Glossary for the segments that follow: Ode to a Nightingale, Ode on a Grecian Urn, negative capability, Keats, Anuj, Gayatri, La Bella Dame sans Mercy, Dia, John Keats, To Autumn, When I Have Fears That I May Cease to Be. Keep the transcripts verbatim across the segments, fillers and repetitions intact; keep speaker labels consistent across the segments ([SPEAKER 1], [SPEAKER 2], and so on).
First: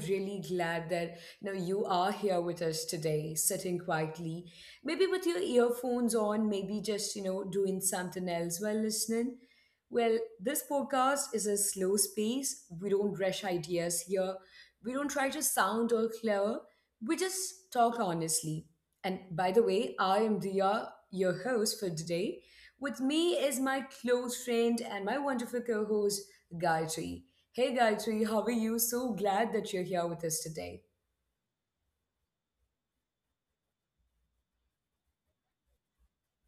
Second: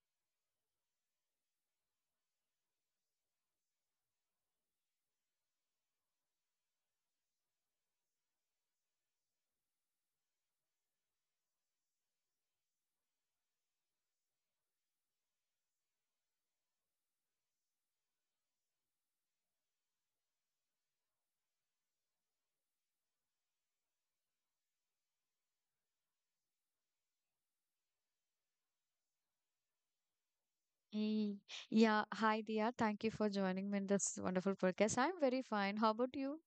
[SPEAKER 1] really glad that you know you are here with us today, sitting quietly, maybe with your earphones on, maybe just you know doing something else while listening. Well, this podcast is a slow space. We don't rush ideas here. We don't try to sound or clever. We just talk honestly. And by the way, I am Dia, your host for today. With me is my close friend and my wonderful co host, Gayatri. Hey, Gayatri, how are you? So glad that you're here with us today.
[SPEAKER 2] Mm. Yeah. Hi, Dia. Thank you for joining me in this wonderful podcast. I'm very fine. How about you?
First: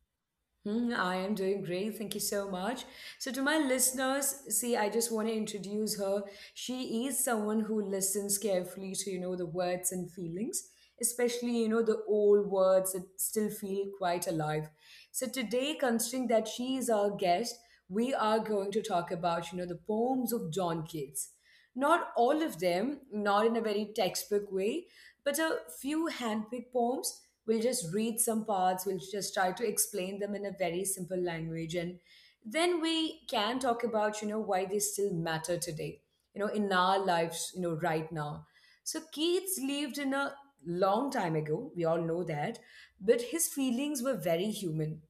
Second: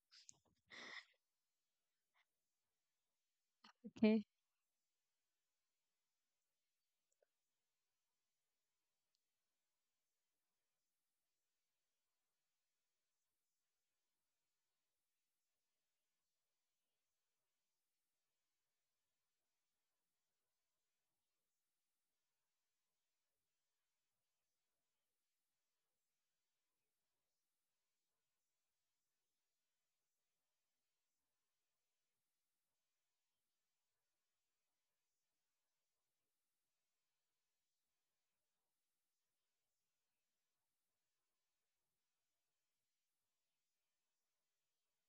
[SPEAKER 1] Hmm, I am doing great. Thank you so much. So, to my
[SPEAKER 2] Okay.
[SPEAKER 1] listeners, see, I just want to introduce her. She is someone who listens carefully to, you know, the words and feelings, especially, you know, the old words that still feel quite alive. So, today, considering that she is our guest, we are going to talk about, you know, the poems of John Keats. Not all of them, not in a very textbook way, but a few handpicked poems, we'll just read some parts, we'll just try to explain them in a very simple language. And then we can talk about, you know, why they still matter today, you know, in our lives, you know, right now. So Keats lived in a long time ago, we all know that, but his feelings were very human.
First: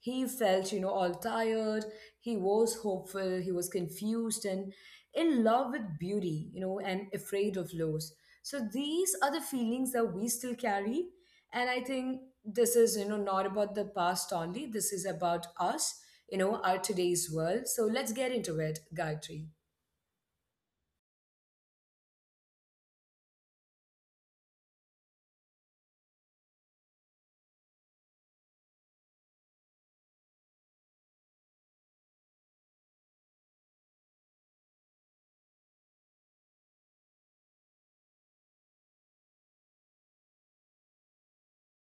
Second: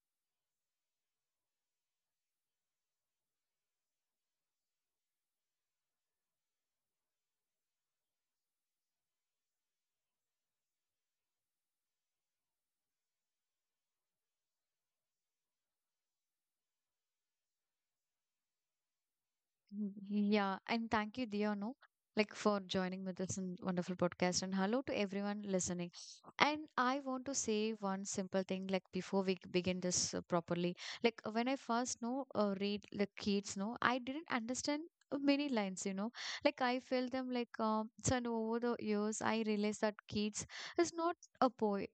[SPEAKER 1] He felt, you know, all tired, he was hopeful, he was confused and in love with beauty, you know, and afraid of loss. So these are the feelings that we still carry. And I think this is, you know, not about the past only, this is about us, you know, our today's world. So let's get into it, Gayatri.
[SPEAKER 2] Mm-hmm. Yeah, and thank you, Dia, no, like for joining with us in wonderful podcast. And hello to everyone listening. And I want to say one simple thing, like before we begin this uh, properly. Like when I first know uh, read the kids, no, I didn't understand uh, many lines. You know, like I felt them like um. So and over the years, I realized that kids is not a poet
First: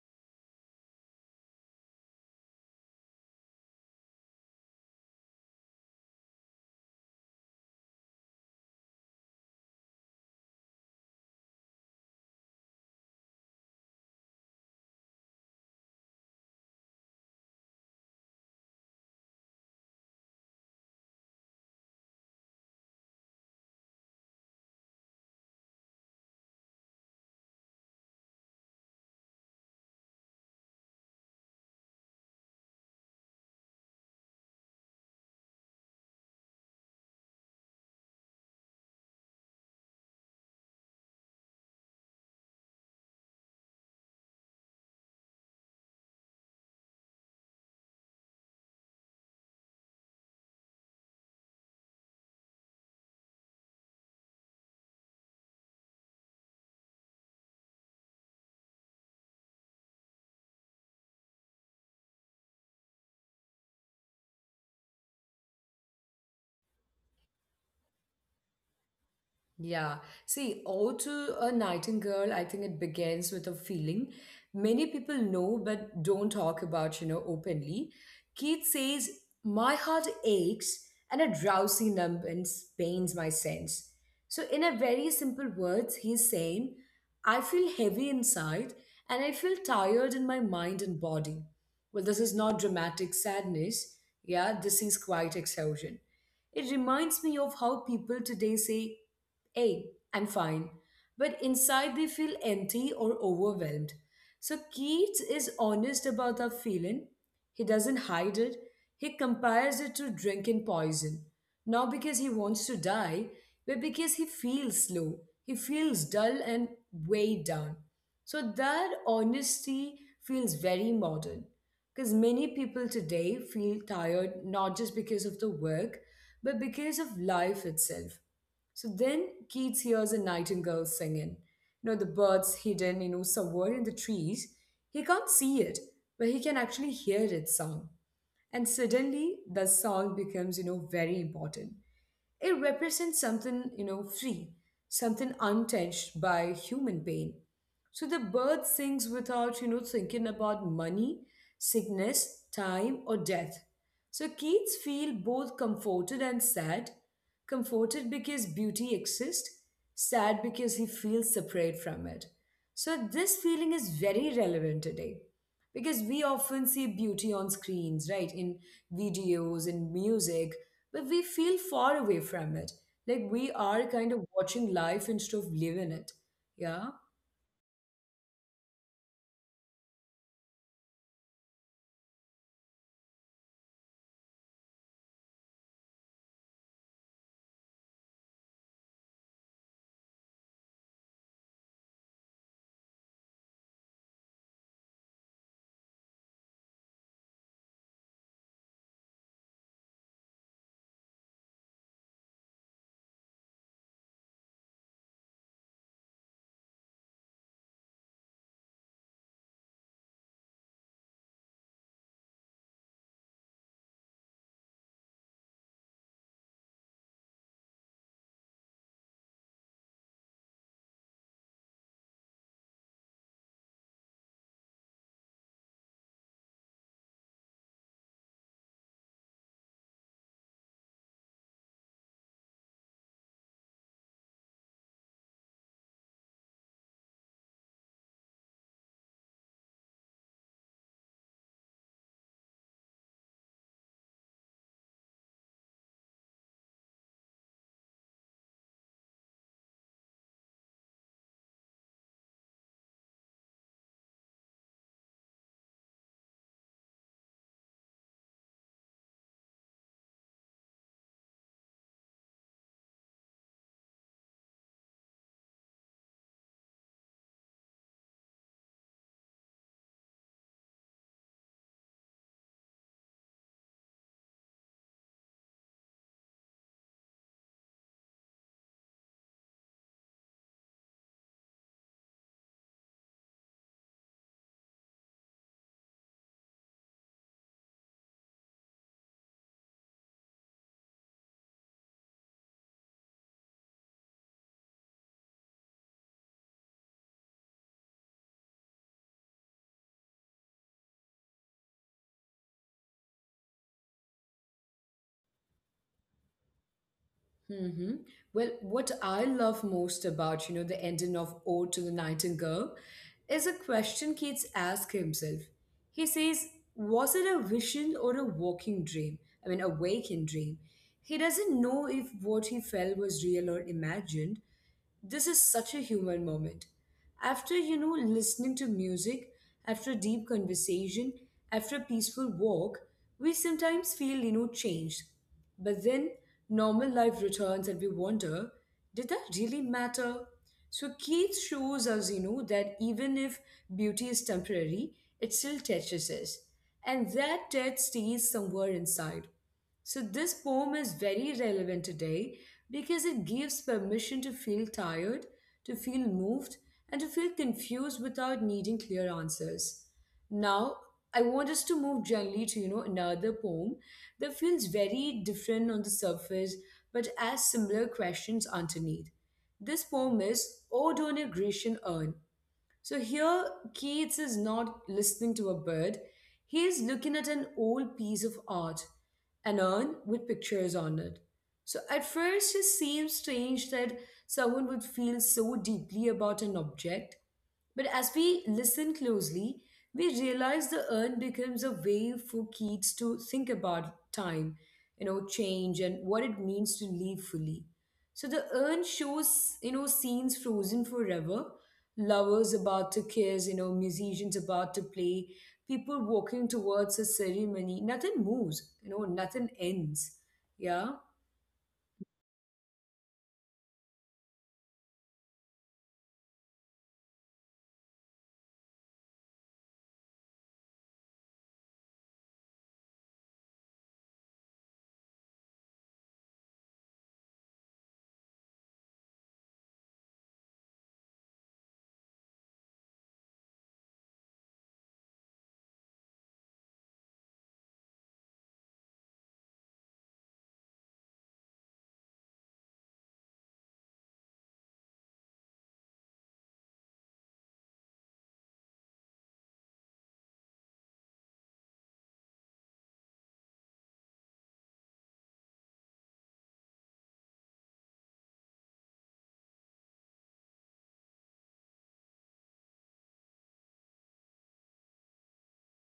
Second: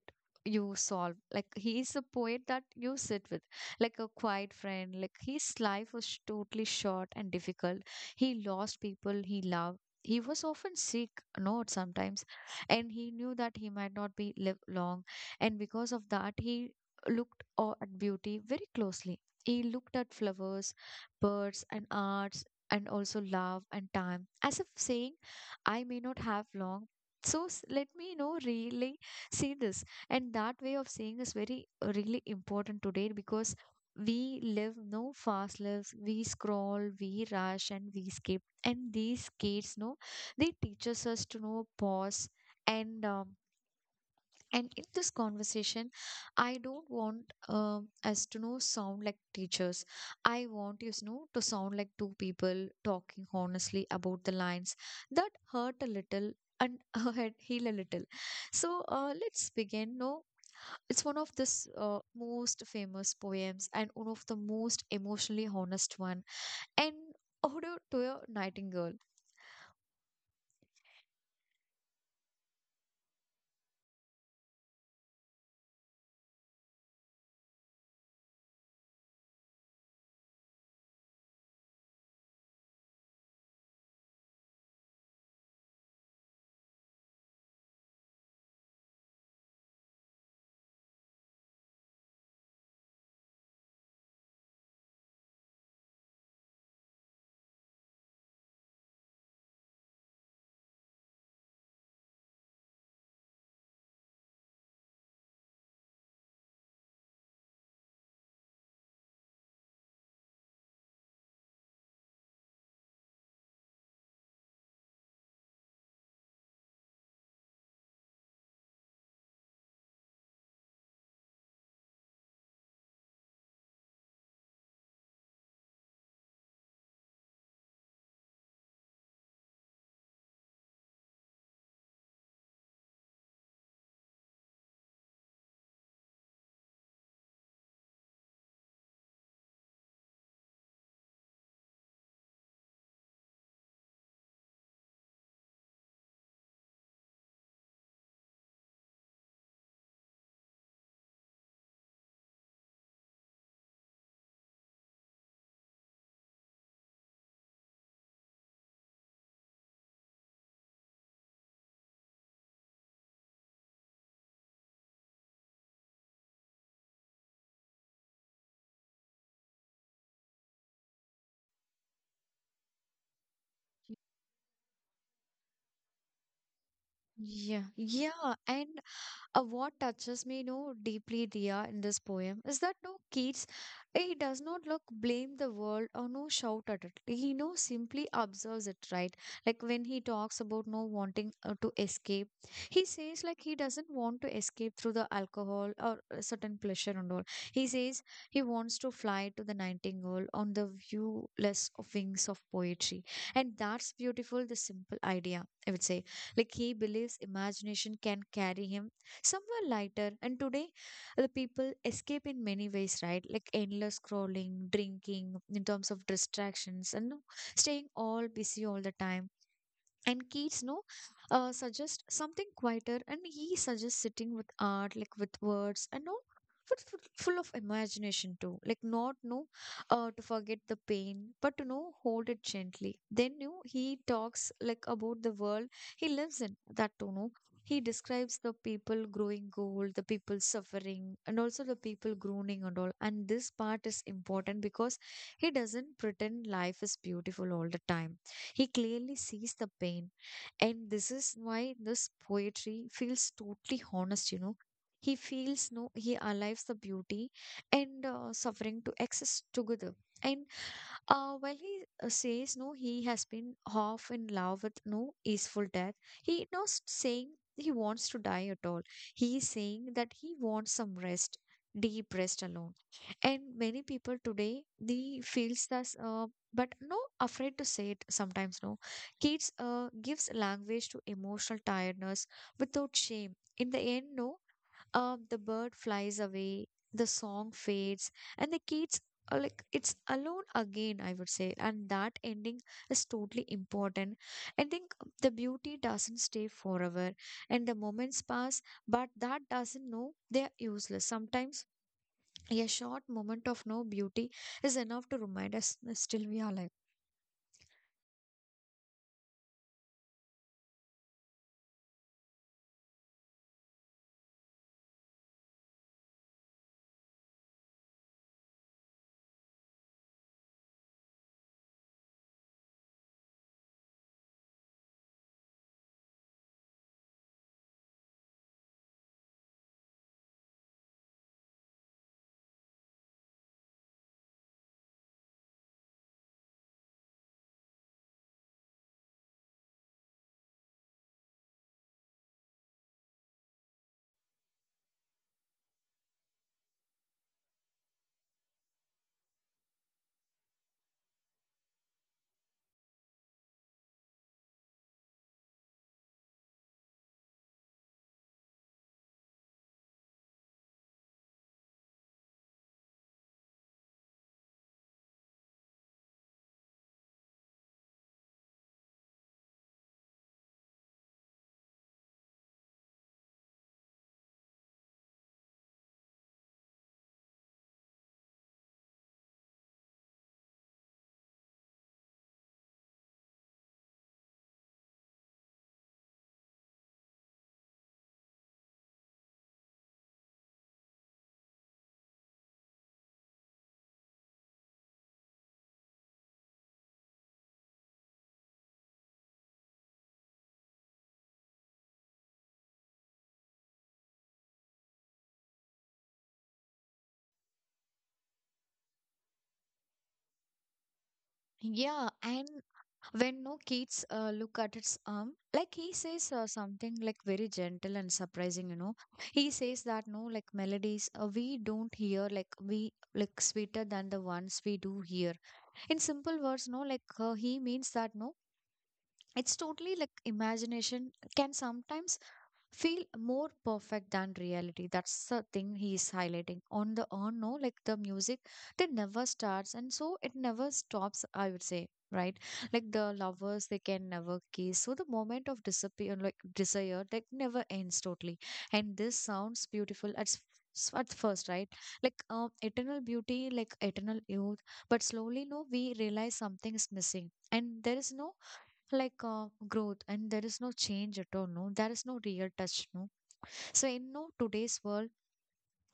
[SPEAKER 2] you solve. Like he is a poet that you sit with like a quiet friend. Like his life was totally short and difficult. He lost people he loved. He was often sick, not sometimes, and he knew that he might not be live long. And because of that, he looked o- at beauty very closely. He looked at flowers, birds, and arts, and also love and time, as if saying, "I may not have long." So s- let me you know really see this, and that way of saying is very uh, really important today because we live no fast lives, we scroll, we rush, and we skip, and these kids know they teaches us to know pause. And um, and in this conversation, I don't want um, us to know sound like teachers. I want you know to sound like two people talking honestly about the lines that hurt a little and heal a little. So uh, let's begin no, it's one of this uh, most famous poems and one of the most emotionally honest one. And Ode to a Nightingale.
[SPEAKER 1] Yeah. See, Ode to a Nightingale, I think it begins with a feeling many people know but don't talk about, you know, openly. Keats says, My heart aches and a drowsy numbness pains my sense. So, in a very simple words, he's saying, I feel heavy inside and I feel tired in my mind and body. Well, this is not dramatic sadness. Yeah, this is quite exhaustion. It reminds me of how people today say, Hey, I'm fine. But inside they feel empty or overwhelmed. So Keats is honest about that feeling. He doesn't hide it. He compares it to drink and poison. Not because he wants to die, but because he feels slow. He feels dull and weighed down. So that honesty feels very modern. Because many people today feel tired not just because of the work, but because of life itself. So then Keats hears a nightingale singing. You know, the bird's hidden, you know, somewhere in the trees. He can't see it, but he can actually hear its song. And suddenly the song becomes, you know, very important. It represents something, you know, free, something untouched by human pain. So the bird sings without, you know, thinking about money, sickness, time, or death. So kids feel both comforted and sad. Comforted because beauty exists, sad because he feels separate from it. So this feeling is very relevant today because we often see beauty on screens, right? In videos, in music, but we feel far away from it. Like we are kind of watching life instead of living it. Yeah.
[SPEAKER 2] Yeah, yeah, and Uh, what touches me, you know, deeply, Dia, in this poem is that no kids, he does not look blame the world or no shout at it. He no simply observes it, right? Like when he talks about no wanting uh, to escape, he says like he doesn't want to escape through the alcohol or a certain pleasure and all. He says he wants to fly to the nightingale on the viewless of wings of poetry, and that's beautiful. The simple idea, I would say, like he believes imagination can carry him somewhere lighter. And today, the people escape in many ways, right? Like endless scrolling, drinking, in terms of distractions, and you know, staying all busy all the time, and Keats no uh, suggests something quieter, and he suggests sitting with art like with words and no but full full of imagination too, like not no uh, to forget the pain but to know hold it gently. Then you he talks like about the world he lives in that to know, he describes the people growing old, the people suffering, and also the people groaning and all. And this part is important because he doesn't pretend life is beautiful all the time. He clearly sees the pain. And this is why this poetry feels totally honest, you know. He feels no, he alives the beauty and uh, suffering to exist together. And uh, while he uh, says no, he has been half in love with no easeful death. He is not saying he wants to die at all. He is saying that he wants some rest, deep rest alone. And many people today they feels this, uh, but no afraid to say it sometimes. No, kids uh, gives language to emotional tiredness without shame. In the end, no uh, the bird flies away, the song fades, and the kids are like it's alone again, I would say. And that ending is totally important. I think the beauty doesn't stay forever, and the moments pass, but that doesn't know they are useless. Sometimes a short moment of no beauty is enough to remind us that still we are alive.
[SPEAKER 1] Mm-hmm. Well, what I love most about, you know, the ending of Ode to the Nightingale is a question Keats asks himself. He says, Was it a vision or a waking dream? I mean, a waking dream. He doesn't know if what he felt was real or imagined. This is such a human moment. After, you know, listening to music, after a deep conversation, after a peaceful walk, we sometimes feel, you know, changed. But then normal life returns and we wonder, did that really matter? So Keith shows us, you know, that even if beauty is temporary, it still touches us. And that death stays somewhere inside. So, this poem is very relevant today because it gives permission to feel tired, to feel moved, and to feel confused without needing clear answers. Now, I want us to move gently to you know another poem that feels very different on the surface but asks similar questions underneath. This poem is Ode on a Grecian Urn. So here, Keats is not listening to a bird. He is looking at an old piece of art, an urn with pictures on it. So at first, it seems strange that someone would feel so deeply about an object. But as we listen closely, we realize the urn becomes a way for Keats to think about time, you know, change, and what it means to live fully. So the urn shows, you know, scenes frozen forever, lovers about to kiss, you know, musicians about to play, people walking towards a ceremony. Nothing moves, you know, nothing ends. Yeah.
[SPEAKER 2] Yeah, and when no kids uh, look at its arm, like he says uh, something like very gentle and surprising, you know, he says that no like melodies uh, we don't hear like we like sweeter than the ones we do hear. In simple words no like uh, he means that no it's totally like imagination can sometimes feel more perfect than reality. That's the thing he is highlighting. On the on, no, like the music, it never starts, and so it never stops. I would say, right? Like the lovers, they can never kiss. So the moment of disappear, like desire, like never ends totally. And this sounds beautiful at s- s- at first, right? Like um, eternal beauty, like eternal youth. But slowly, no, we realize something is missing, and there is no like uh, growth, and there is no change at all, no, there is no real touch no. So in no today's world,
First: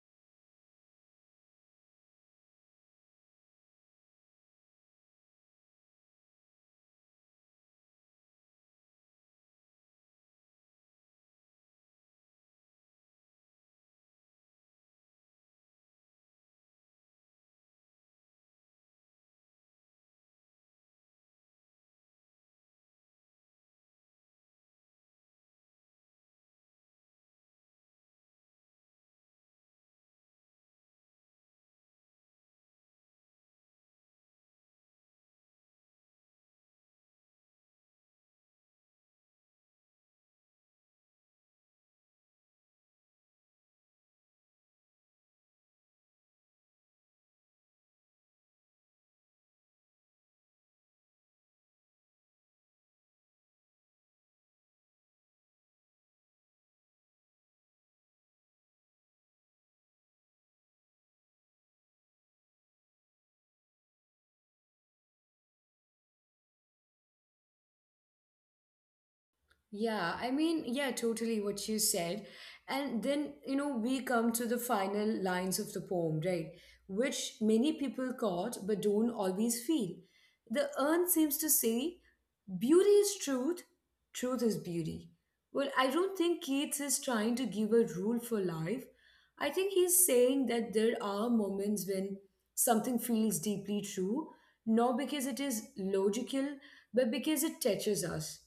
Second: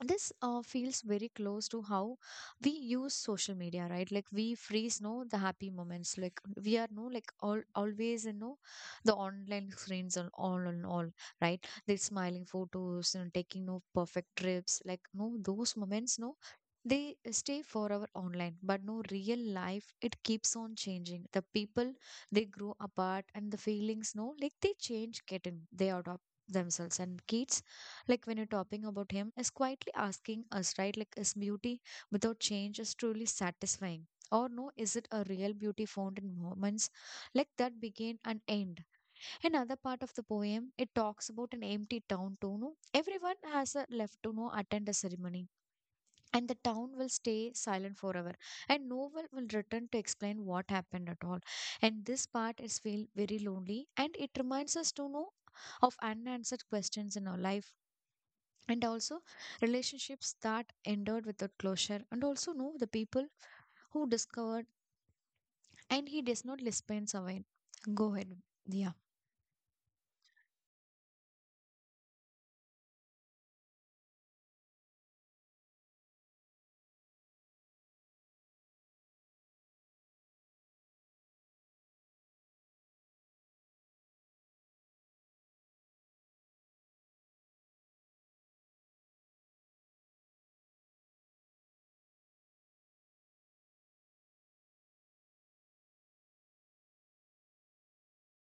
[SPEAKER 2] this uh, feels very close to how we use social media, right? Like we freeze no the happy moments, like we are no like all always you know the online screens and all and all, right, the smiling photos and taking no perfect trips like no those moments no they stay forever online. But no real life, it keeps on changing. The people they grow apart, and the feelings no like they change getting, they adopt themselves. And kids like when you're talking about him is quietly asking us, right? Like is beauty without change is truly satisfying, or no, is it a real beauty found in moments like that begin and end. Another part of the poem, it talks about an empty town to know. Everyone has a left to know attend a ceremony. And the town will stay silent forever. And no one will return to explain what happened at all. And this part is feel very lonely. And it reminds us to know of unanswered questions in our life, and also relationships that endured without closure, and also know the people who discovered, and he does not dispense away. Go ahead, yeah.
[SPEAKER 1] Yeah, I mean, yeah, totally what you said. And then, you know, we come to the final lines of the poem, right? Which many people caught but don't always feel. The urn seems to say, beauty is truth, truth is beauty. Well, I don't think Keats is trying to give a rule for life. I think he's saying that there are moments when something feels deeply true, not because it is logical, but because it touches us,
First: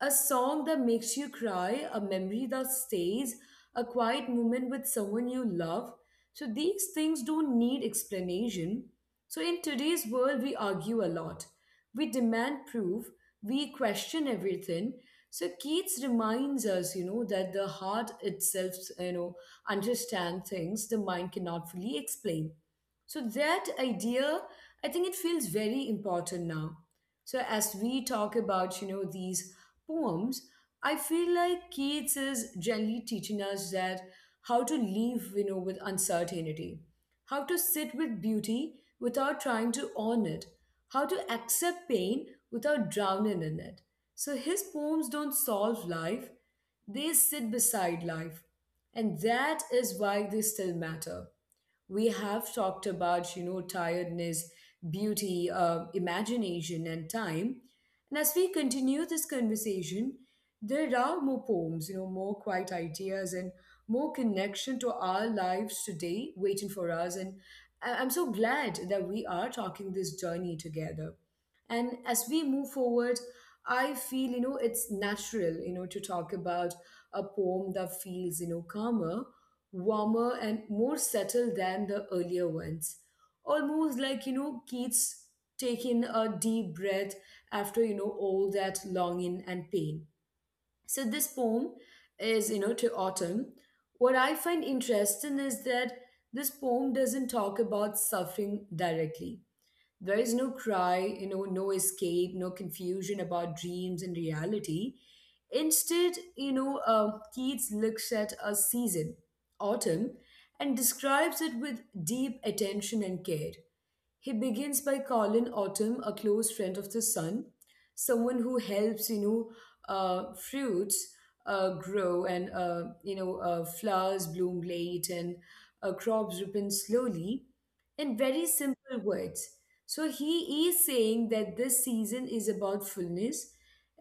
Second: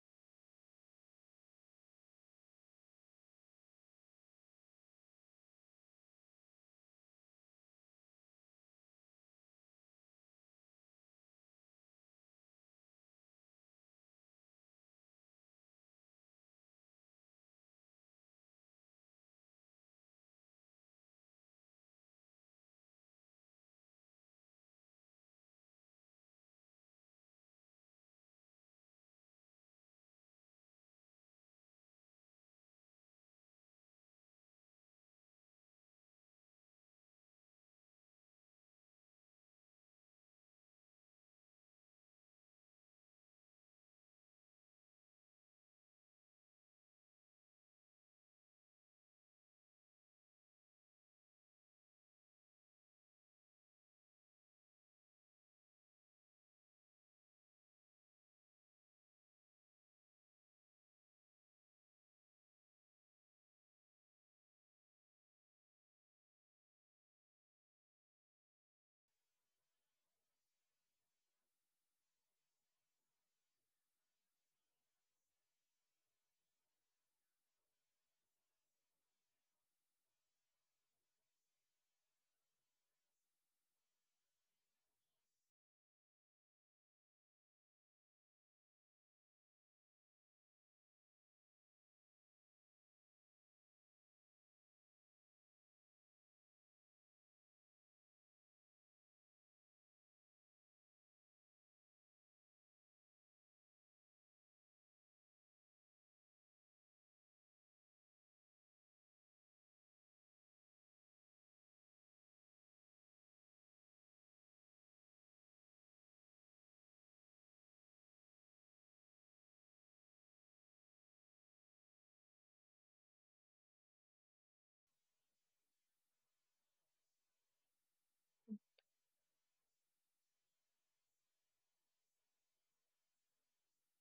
[SPEAKER 1] a song that makes you cry, a memory that stays, a quiet moment with someone you love. So these things don't need explanation. So in today's world, we argue a lot. We demand proof. We question everything. So Keats reminds us, you know, that the heart itself, you know, understand things the mind cannot fully explain. So that idea, I think it feels very important now. So as we talk about, you know, these poems, I feel like Keats is generally teaching us that how to live, you know, with uncertainty, how to sit with beauty without trying to own it, how to accept pain without drowning in it. So his poems don't solve life, they sit beside life. And that is why they still matter. We have talked about you know tiredness, beauty, uh, imagination and time, and as we continue this conversation, there are more poems, you know more quiet ideas and more connection to our lives today waiting for us. And I- i'm so glad that we are talking this journey together. And as we move forward, I feel you know it's natural you know to talk about a poem that feels you know calmer, warmer and more subtle than the earlier ones. Almost like, you know, Keats taking a deep breath after, you know, all that longing and pain. So this poem is, you know, to Autumn. What I find interesting is that this poem doesn't talk about suffering directly. There is no cry, you know, no escape, no confusion about dreams and reality. Instead, you know, uh, Keats looks at a season, autumn, and describes it with deep attention and care. He begins by calling Autumn a close friend of the sun, someone who helps, you know, uh, fruits uh, grow and, uh, you know, uh, flowers bloom late and uh, crops ripen slowly. In very simple words, so he is saying that this season is about fullness,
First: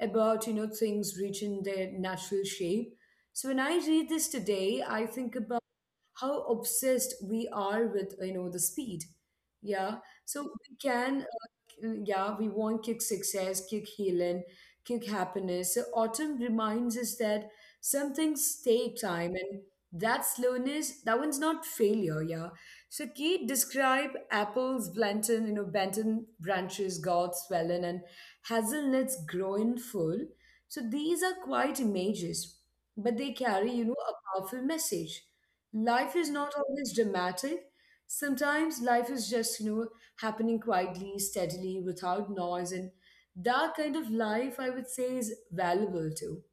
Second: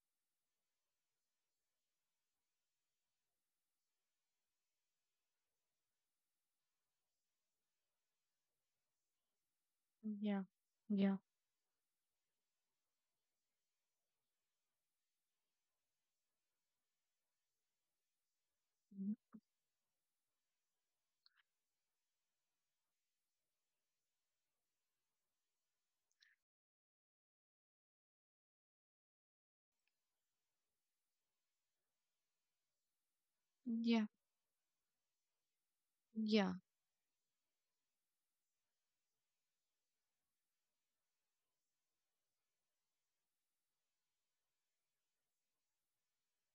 [SPEAKER 1] about you know things reaching their natural shape. So when I read this today, I think about how obsessed we are with you know the speed. Yeah,
[SPEAKER 2] Yeah,
[SPEAKER 1] so we
[SPEAKER 2] yeah.
[SPEAKER 1] can, uh, yeah, we want kick success, kick healing, kick happiness. So autumn reminds us that some things take
[SPEAKER 2] Mm,
[SPEAKER 1] time and that slowness that one's not failure. Yeah. So kate describe apples blanton, you know benton branches gods swelling and hazelnuts growing full. So these are quite images, but they carry you know
[SPEAKER 2] yeah,
[SPEAKER 1] a powerful message. Life is
[SPEAKER 2] yeah.
[SPEAKER 1] not always dramatic. Sometimes life is just, you know, happening quietly, steadily, without noise. And that kind of life, I would say, is valuable too.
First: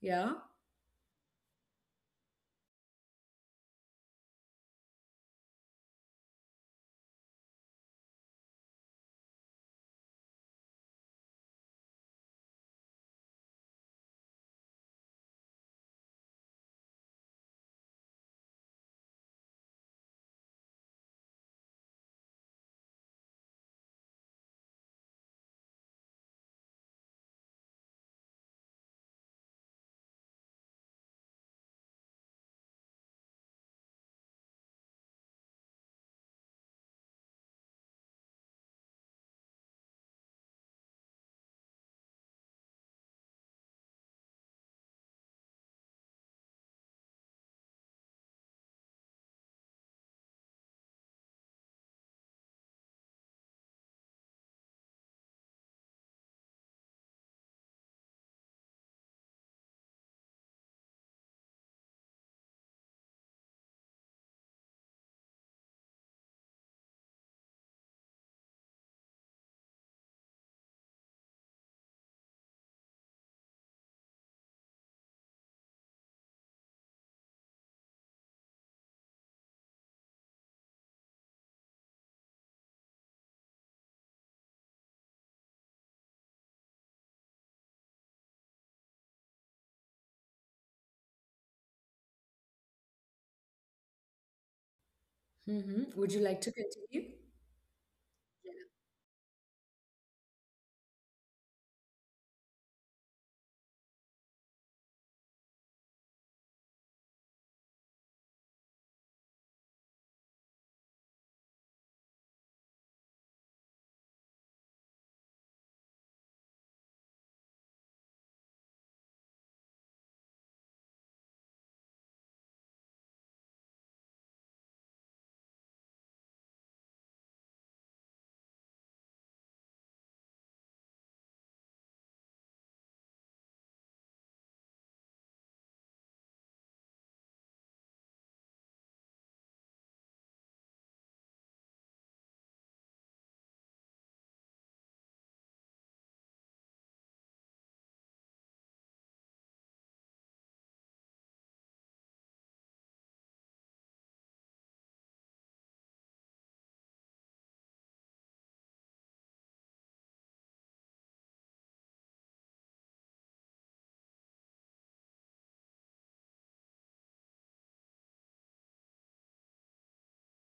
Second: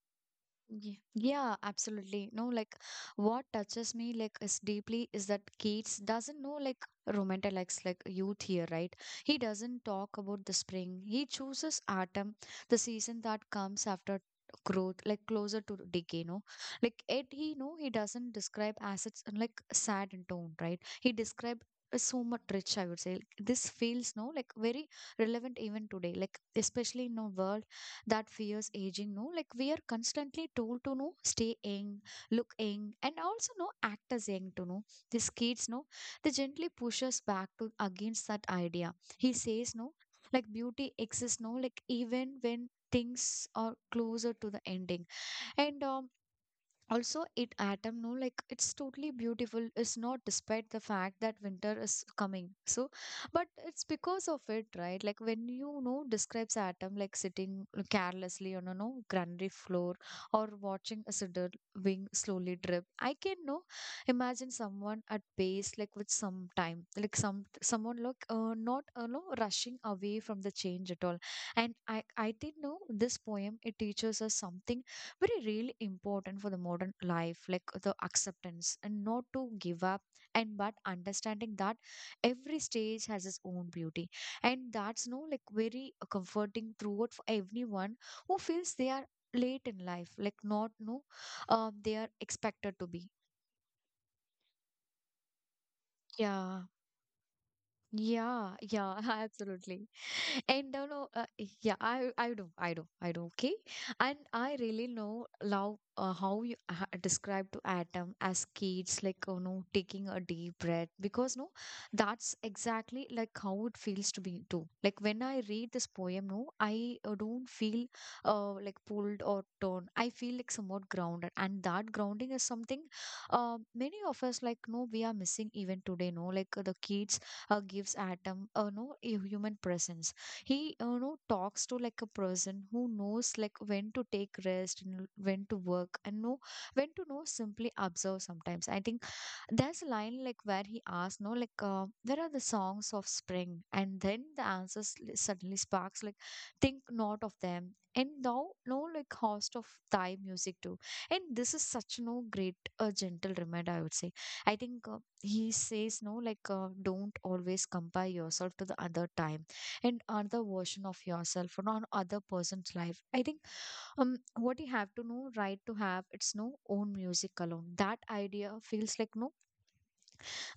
[SPEAKER 1] Yeah.
[SPEAKER 2] Ye- Yeah, absolutely. No, like what touches me like is deeply is that Keats doesn't know like romanticized like youth here, right? He doesn't talk about the spring. He chooses autumn, the season that comes after growth, like closer to decay, no? Like it he no, he doesn't describe as it's like sad in tone, right? He described so much rich, I would say. Like, this feels no like very relevant even today, like especially in a world that fears aging, no, like we are constantly told to know stay young, look young, and also no act as young to know. These kids no, they gently push us back to against that idea. He says no like beauty exists no like even when things are closer to the ending. And um, also it autumn no like it's totally beautiful. It's not despite the fact that winter is coming so, but it's because of it, right? Like when you know describes autumn like sitting carelessly on a no granary floor or watching a cedar wing slowly drip, I can no imagine someone at base like with some time like some someone like uh, not uh, no rushing away from the change at all. And i i didn't know this poem, it teaches us something very really important for the modern life, like the acceptance and not to give up, and but understanding that every stage has its own beauty. And that's no like very uh, comforting throughout for everyone who feels they are late in life, like not no um they are expected to be.
[SPEAKER 1] hmm Would you like to
[SPEAKER 2] Yeah,
[SPEAKER 1] continue?
[SPEAKER 2] yeah, yeah. Absolutely. And don't know uh, yeah, i i do i do i do. Okay. And I really know love uh, how you ha- describe to adam as kids, like you know taking a deep breath, because no that's exactly like how it feels to be too. Like when I read this poem no, I uh, don't feel uh, like pulled or torn. I feel like somewhat grounded, and that grounding is something uh, many of us like no we are missing even today, no, like uh, the kids uh, gives atom uh, no a human presence. He you know talks to like a person who knows like when to take rest and when to work and know when to know simply observe. Sometimes I think there's a line like where he asks, no, like, uh, where are the songs of spring? And then the answers li- suddenly sparks, like, think not of them. And thou, no, like, host of thy music too. And this is such no great, uh, gentle reminder, I would say. I think uh, he says, no, like, uh, don't always compare yourself to the other time and other version of yourself or on other person's life. I think um what you have to know right to have it's no own music alone, that idea feels like no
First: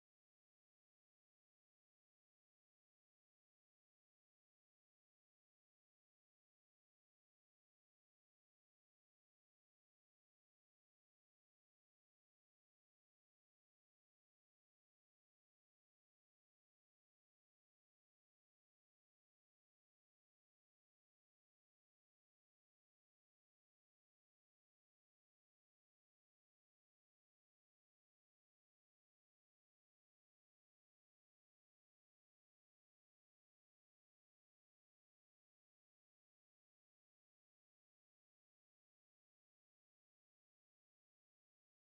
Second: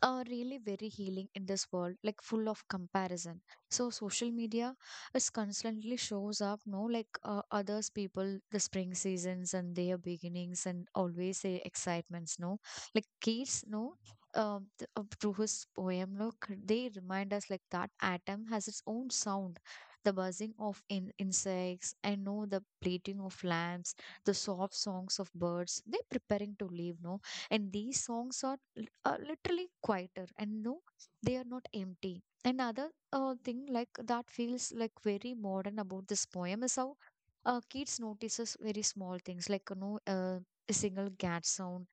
[SPEAKER 2] are really very healing in this world, like full of comparison. So social media is constantly shows up, no, like uh, others people, the spring seasons and their beginnings and always say excitements, no, like kids, no. Um, th- uh, through his poem, look, they remind us like that atom has its own sound, the buzzing of in- insects, and no, the bleating of lambs, the soft songs of birds. They're preparing to leave, no, and these songs are l- uh, literally quieter and no they are not empty. Another uh, thing like that feels like very modern about this poem is how uh, kids notices very small things like you know uh, a single cat sound,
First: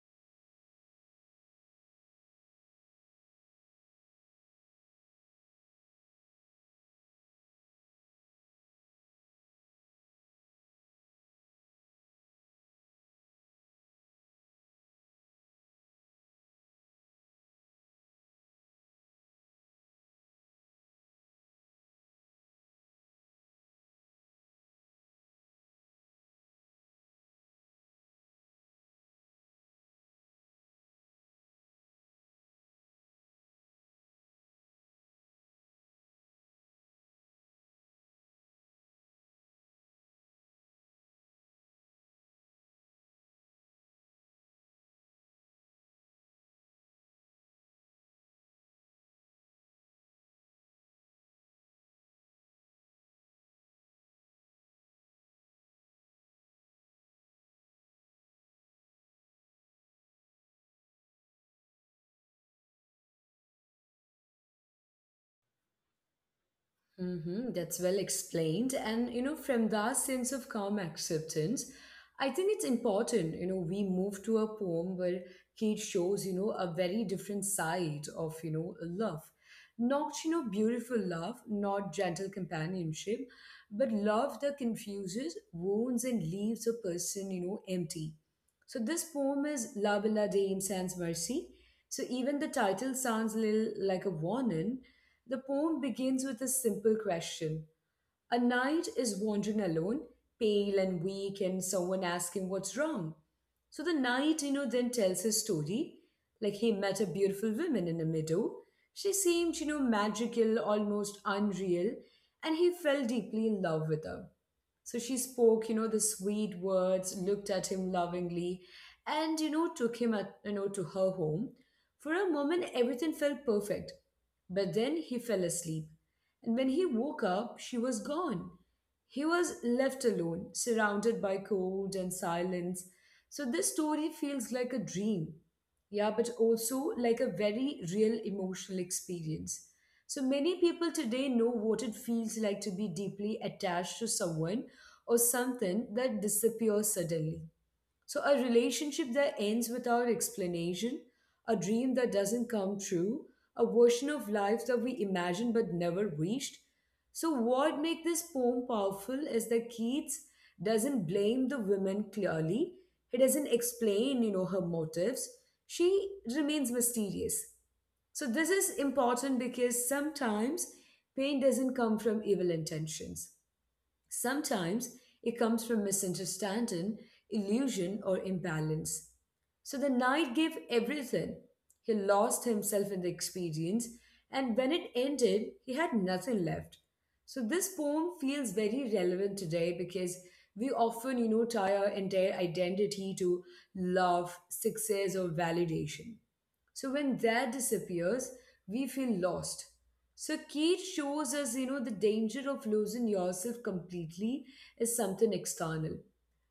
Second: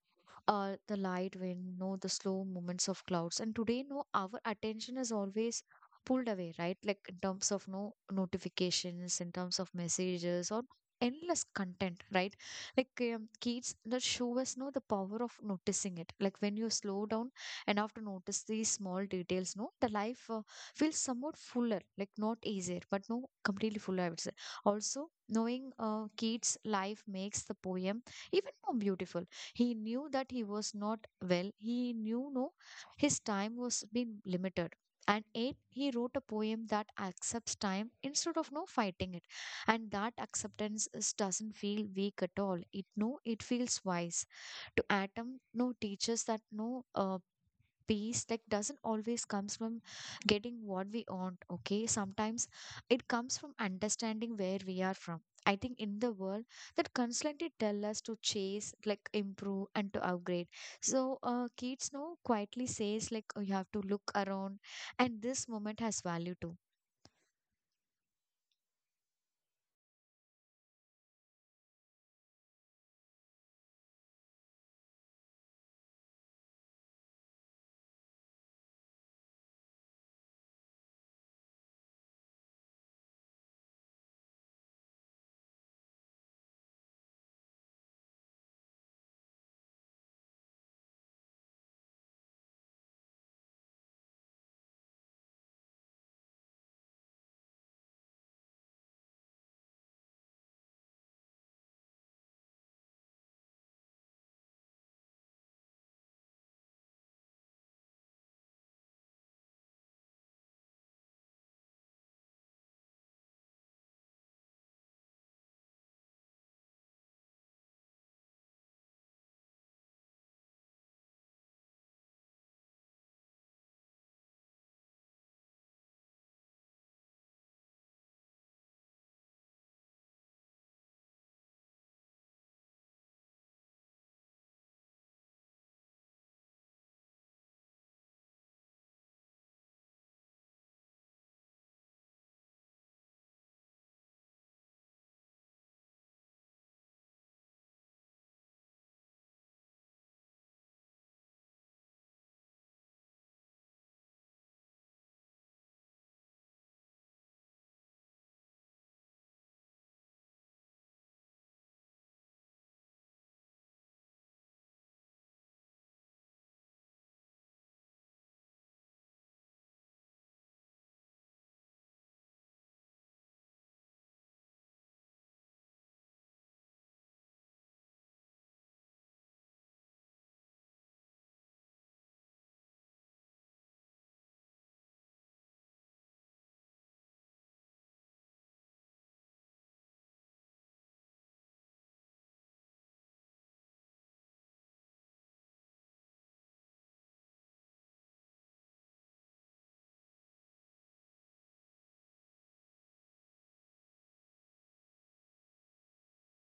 [SPEAKER 2] uh, the light wind, no, the slow movements of clouds. And today, no, our attention is always pulled away, right? Like in terms of no notifications, in terms of messages, or endless content, right? Like um, kids that show us no the power of noticing it. Like when you slow down enough to notice these small details, no, the life uh, feels somewhat fuller, like not easier, but no, completely fuller, I would say. Also, knowing uh, kids' life makes the poem even more beautiful. He knew that he was not well. He knew no his time was being limited. And eight, he wrote a poem that accepts time instead of no fighting it. And that acceptance is, doesn't feel weak at all. It no, it feels wise. To Atom, no teaches that no uh, peace like doesn't always comes from getting what we want. Okay, sometimes it comes from understanding where we are from. I think in the world that constantly tell us to chase like improve and to upgrade, so uh, kids now quietly says like, oh, you have to look around and this moment has value too.
[SPEAKER 1] Mm-hmm, that's well explained. And, you know, from that sense of calm acceptance, I think it's important, you know, we move to a poem where Kate shows, you know, a very different side of, you know, love. Not, you know, beautiful love, not gentle companionship, but love that confuses, wounds, and leaves a person, you know, empty. So this poem is La Bella de Sans Mercy. So even the title sounds a little like a warning. The poem begins with a simple question. A knight is wandering alone, pale and weak, and someone asking what's wrong. So the knight, you know, then tells his story. Like he met a beautiful woman in a meadow. She seemed, you know, magical, almost unreal, and he fell deeply in love with her. So she spoke, you know, the sweet words, looked at him lovingly, and, you know, took him, at, you know, to her home. For a moment, everything felt perfect. But then he fell asleep. And when he woke up, she was gone. He was left alone, surrounded by cold and silence. So this story feels like a dream. Yeah, but also like a very real emotional experience. So many people today know what it feels like to be deeply attached to someone or something that disappears suddenly. So, a relationship that ends without explanation, a dream that doesn't come true, a version of life that we imagined but never reached. So, what makes this poem powerful is that Keats doesn't blame the women clearly. He doesn't explain, you know, her motives. She remains mysterious. So, this is important because sometimes pain doesn't come from evil intentions. Sometimes it comes from misunderstanding, illusion, or imbalance. So the knight gave everything. He lost himself in the experience, and when it ended, he had nothing left. So this poem feels very relevant today because we often, you know, tie our entire identity to love, success, or validation. So when that disappears, we feel lost. So Keith shows us, you know, the danger of losing yourself completely is something external.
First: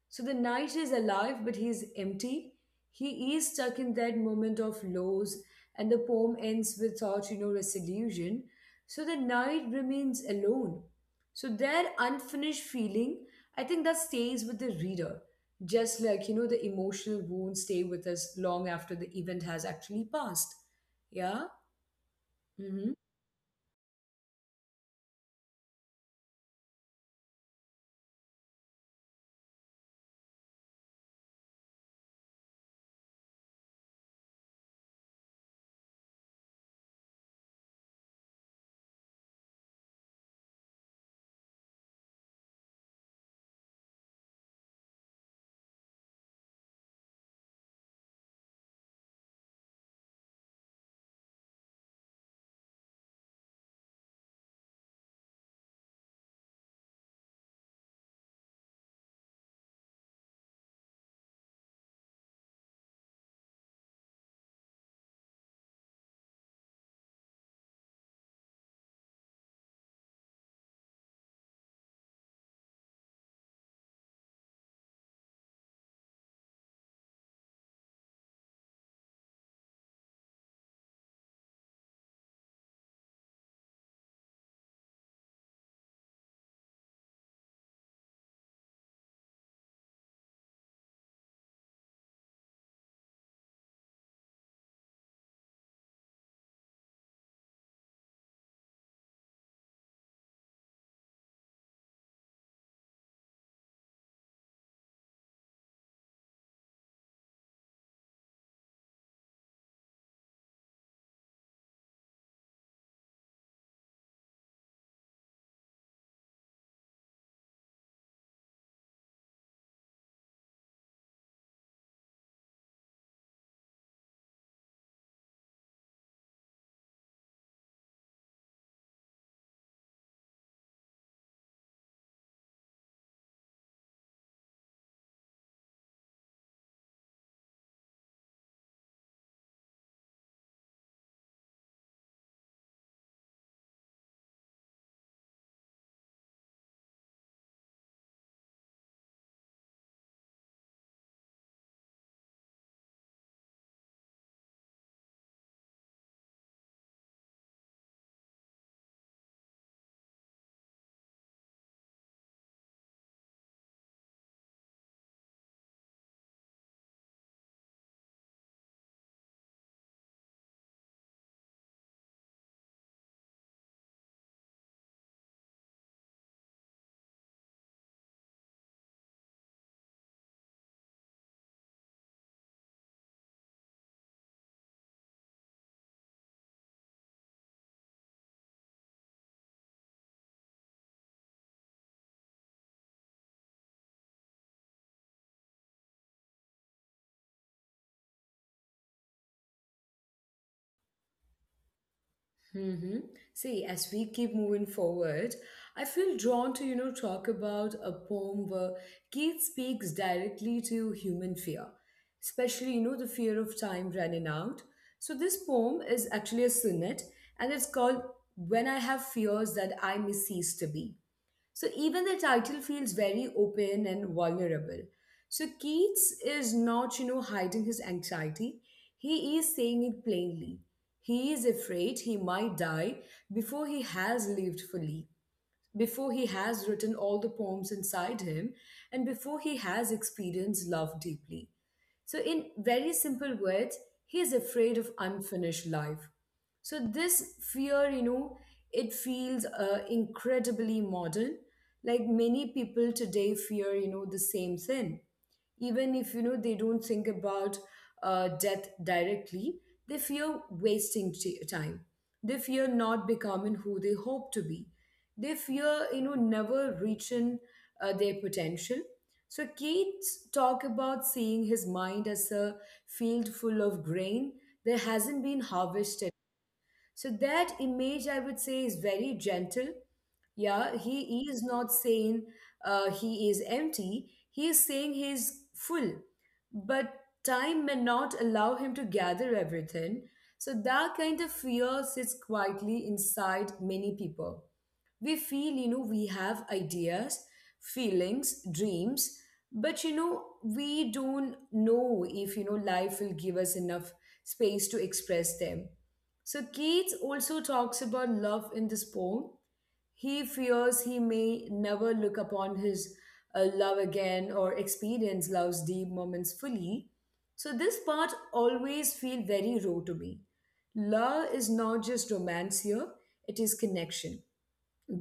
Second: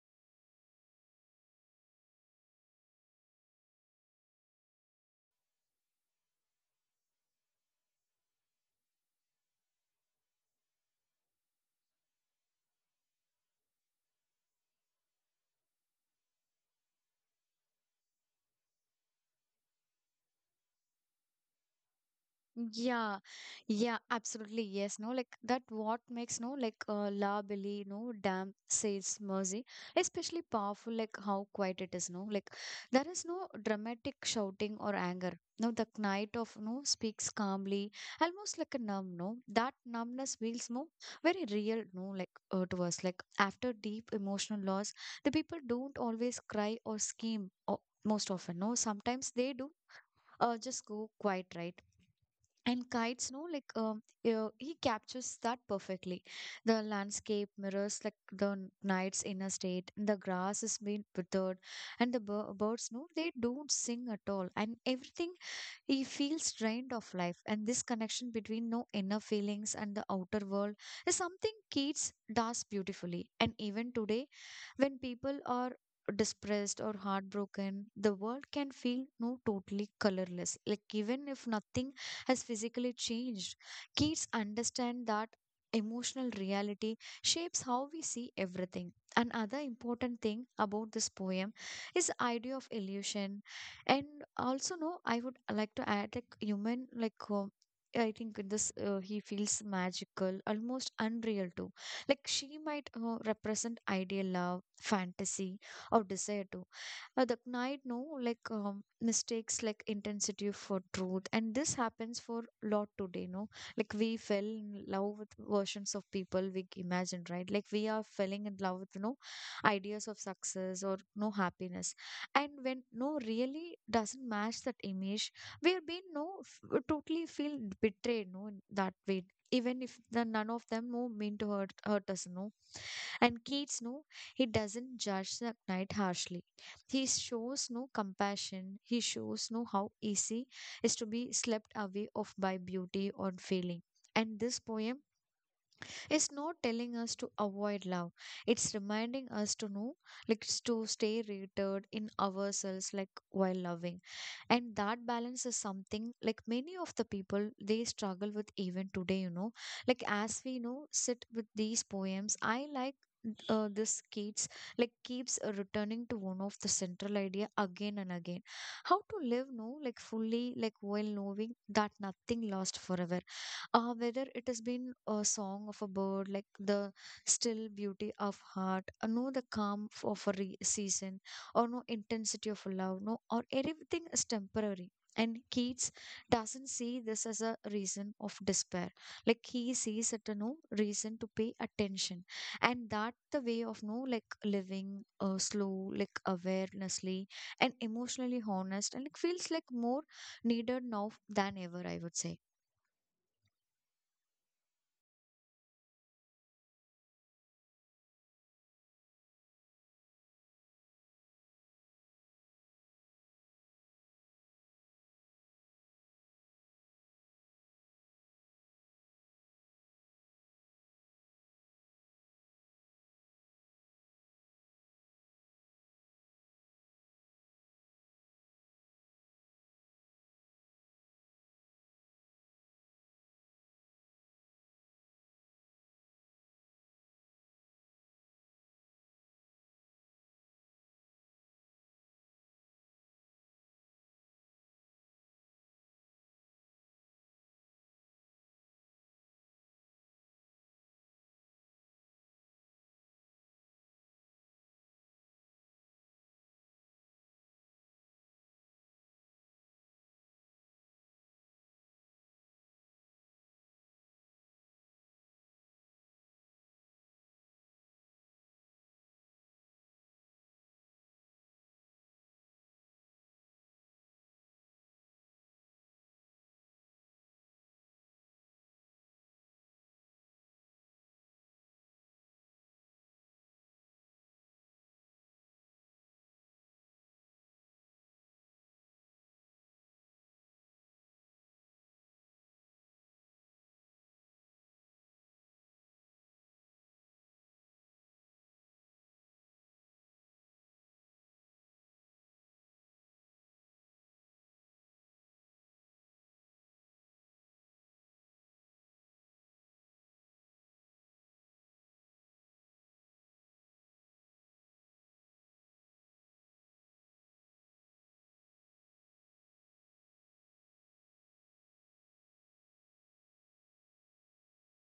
[SPEAKER 1] So the knight is alive, but he is empty. He is stuck in that moment of loss, and the poem ends without, you know, resolution. So the knight remains alone. So that unfinished feeling, I think that stays with the reader just like you know the emotional wounds stay with us long after the event has actually passed. Yeah. Mm-hmm.
[SPEAKER 2] Yeah, yeah, absolutely. Yes, no, like that what makes no like uh, La Billy, no damn says mercy, especially powerful, like how quiet it is, no, like there is no dramatic shouting or anger. No, the knight of no speaks calmly, almost like a numb, no, that numbness feels no very real, no, like uh, to us, like after deep emotional loss, the people don't always cry or scream, or most often, no, sometimes they do. Uh, just go quiet, right? And kites no like um uh, he captures that perfectly. The landscape mirrors like the n- night's inner state and the grass is being withered and the bir- birds no they don't sing at all and everything he feels drained of life, and this connection between no inner feelings and the outer world is something Keats does beautifully. And even today, when people are depressed or heartbroken, the world can feel no totally colorless. Like even if nothing has physically changed, Keats understand that emotional reality shapes how we see everything. Another important thing about this poem is the idea of illusion, and also no I would like to add like human like uh, I think in this uh, he feels magical almost unreal too, like she might uh, represent ideal love fantasy or desire too. Uh, the night no like um, mistakes like intensity for truth and this happens for lot today no, like we fell in love with versions of people we imagined, right? Like we are falling in love with you know ideas of success or no happiness. And when no really doesn't match that image, we have been no f- totally feel betrayed no in that way, even if the none of them no mean to hurt hurt us no. And kids no, he doesn't judge the knight harshly. He shows no compassion, he shows no how easy is to be swept away of by beauty or feeling. And this poem, it's not telling us to avoid love. It's reminding us to know, like s- to stay rooted in ourselves, like while loving. And that balance is something like many of the people they struggle with even today, you know. Like as we know, sit with these poems, I like uh, this kids like keeps uh, returning to one of the central idea again and again: how to live no like fully like while knowing that nothing lasts forever. Uh, whether it has been a song of a bird like the still beauty of heart or no the calm f- of a re- season or no intensity of love, no or everything is temporary. And Keats doesn't see this as a reason of despair. Like he sees it a no reason to pay attention, and that the way of no like living uh, slow like awarenessly and emotionally honest, and it feels like more needed now than ever, I would say.
[SPEAKER 1] Mm-hmm. See, as we keep moving forward, I feel drawn to, you know, talk about a poem where Keith speaks directly to human fear, especially, you know, the fear of time running out. So this poem is actually a sonnet and it's called When I Have Fears That I May Cease to Be. So even the title feels very open and vulnerable. So Keats is not, you know, hiding his anxiety. He is saying it plainly. He is afraid he might die before he has lived fully, before he has written all the poems inside him, and before he has experienced love deeply. So, in very simple words, he is afraid of unfinished life. So, this fear, you know, it feels uh, incredibly modern. Like many people today fear, you know, the same thing, even if you know they don't think about uh, death directly. They fear wasting t- time. They fear not becoming who they hope to be. They fear you know never reaching uh, their potential. So Keats talk about seeing his mind as a field full of grain that hasn't been harvested. So that image, I would say, is very gentle. Yeah, he is not saying uh, he is empty. He is saying he is full. But time may not allow him to gather everything. So that kind of fear sits quietly inside many people. We feel, you know, we have ideas, feelings, dreams, but, you know, we don't know if, you know, life will give us enough space to express them. So Keats also talks about love in this poem. He fears he may never look upon his uh, love again or experience love's deep moments fully. So this part always feel very raw to me. Love is not just romance here, it is connection,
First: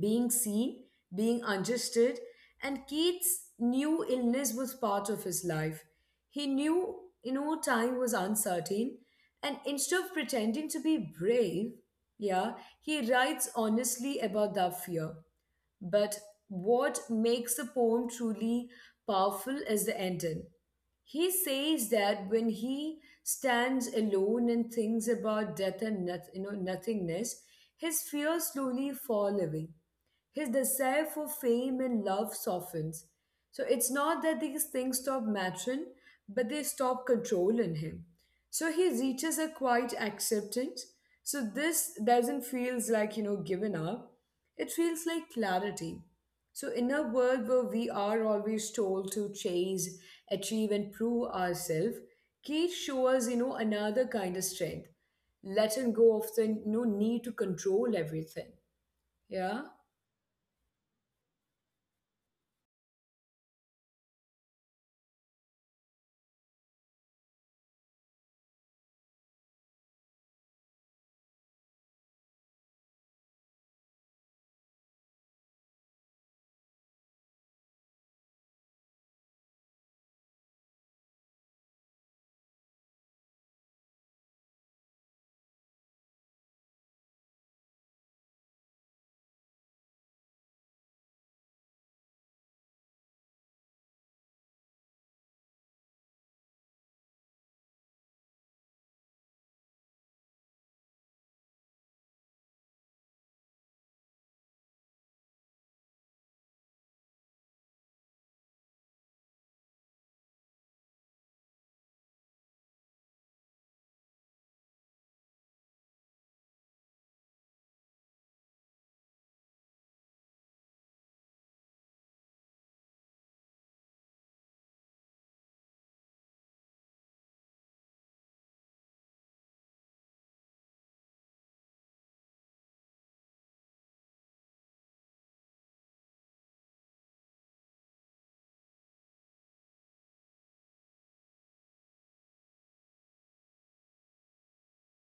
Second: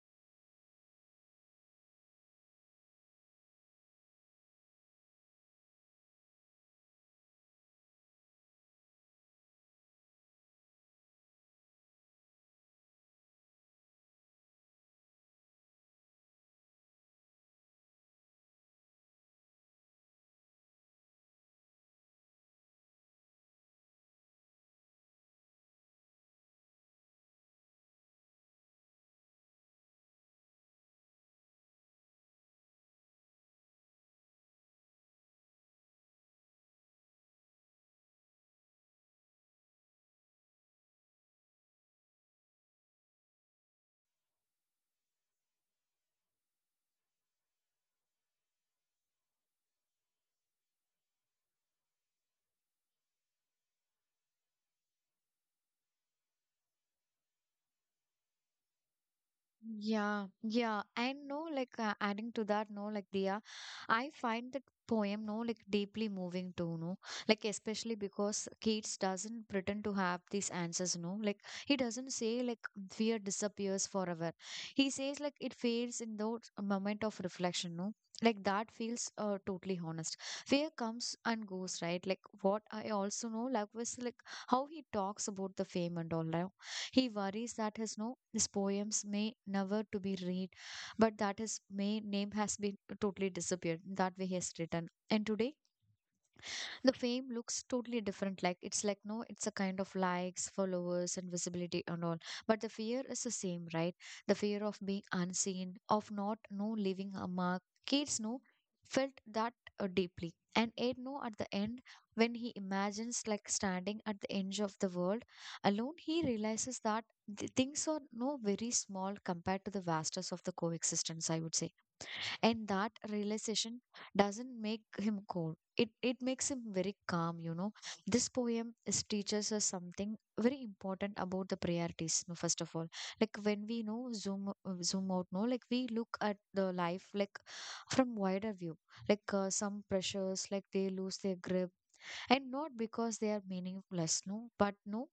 [SPEAKER 1] being seen, being understood, and Keith's new illness was part of his life. He knew, you know, time was uncertain, and instead of pretending to be brave, yeah, he writes honestly about that fear. But what makes the poem truly powerful is the ending. He says that when he stands alone and thinks about death and noth- you know, nothingness, his fears slowly fall away. His desire for fame and love softens. So it's not that these things stop mattering, but they stop controlling him. So he reaches a quiet acceptance. So this doesn't feels like you know giving up. It feels like clarity. So in a world where we are always told to chase, achieve, and prove ourselves, Keith shows you know another kind of strength, letting go of the no need to control everything. Yeah.
[SPEAKER 2] Yeah, yeah. And no, like uh, adding to that, no, like Dia, I find that poem, no, like deeply moving too, no. Like especially because Keats doesn't pretend to have these answers, no. Like he doesn't say like fear disappears forever. He says like it fades in the moment of reflection, no. Like that feels uh, totally honest. Fear comes and goes, right? Like what I also know, like was like how he talks about the fame and all, right? He worries that his no his poems may never to be read, but that his main name has been totally disappeared. That way he has written. And today the fame looks totally different, like it's like no it's a kind of likes followers and visibility and all, but the fear is the same, right? The fear of being unseen, of not no leaving a mark. Kids know felt that uh, deeply. And ed no at the end, when he imagines like standing at the edge of the world alone, he realizes that the things are no very small compared to the vastness of the coexistence, I would say. And that realization doesn't make him cold, it it makes him very calm, you know. This poem is teaches us something very important about the priorities, no, first of all. Like when we you know zoom uh, zoom out no, like we look at the life like from wider view, like uh, some pressures like they lose their grip. And not because they are meaningless, no, but no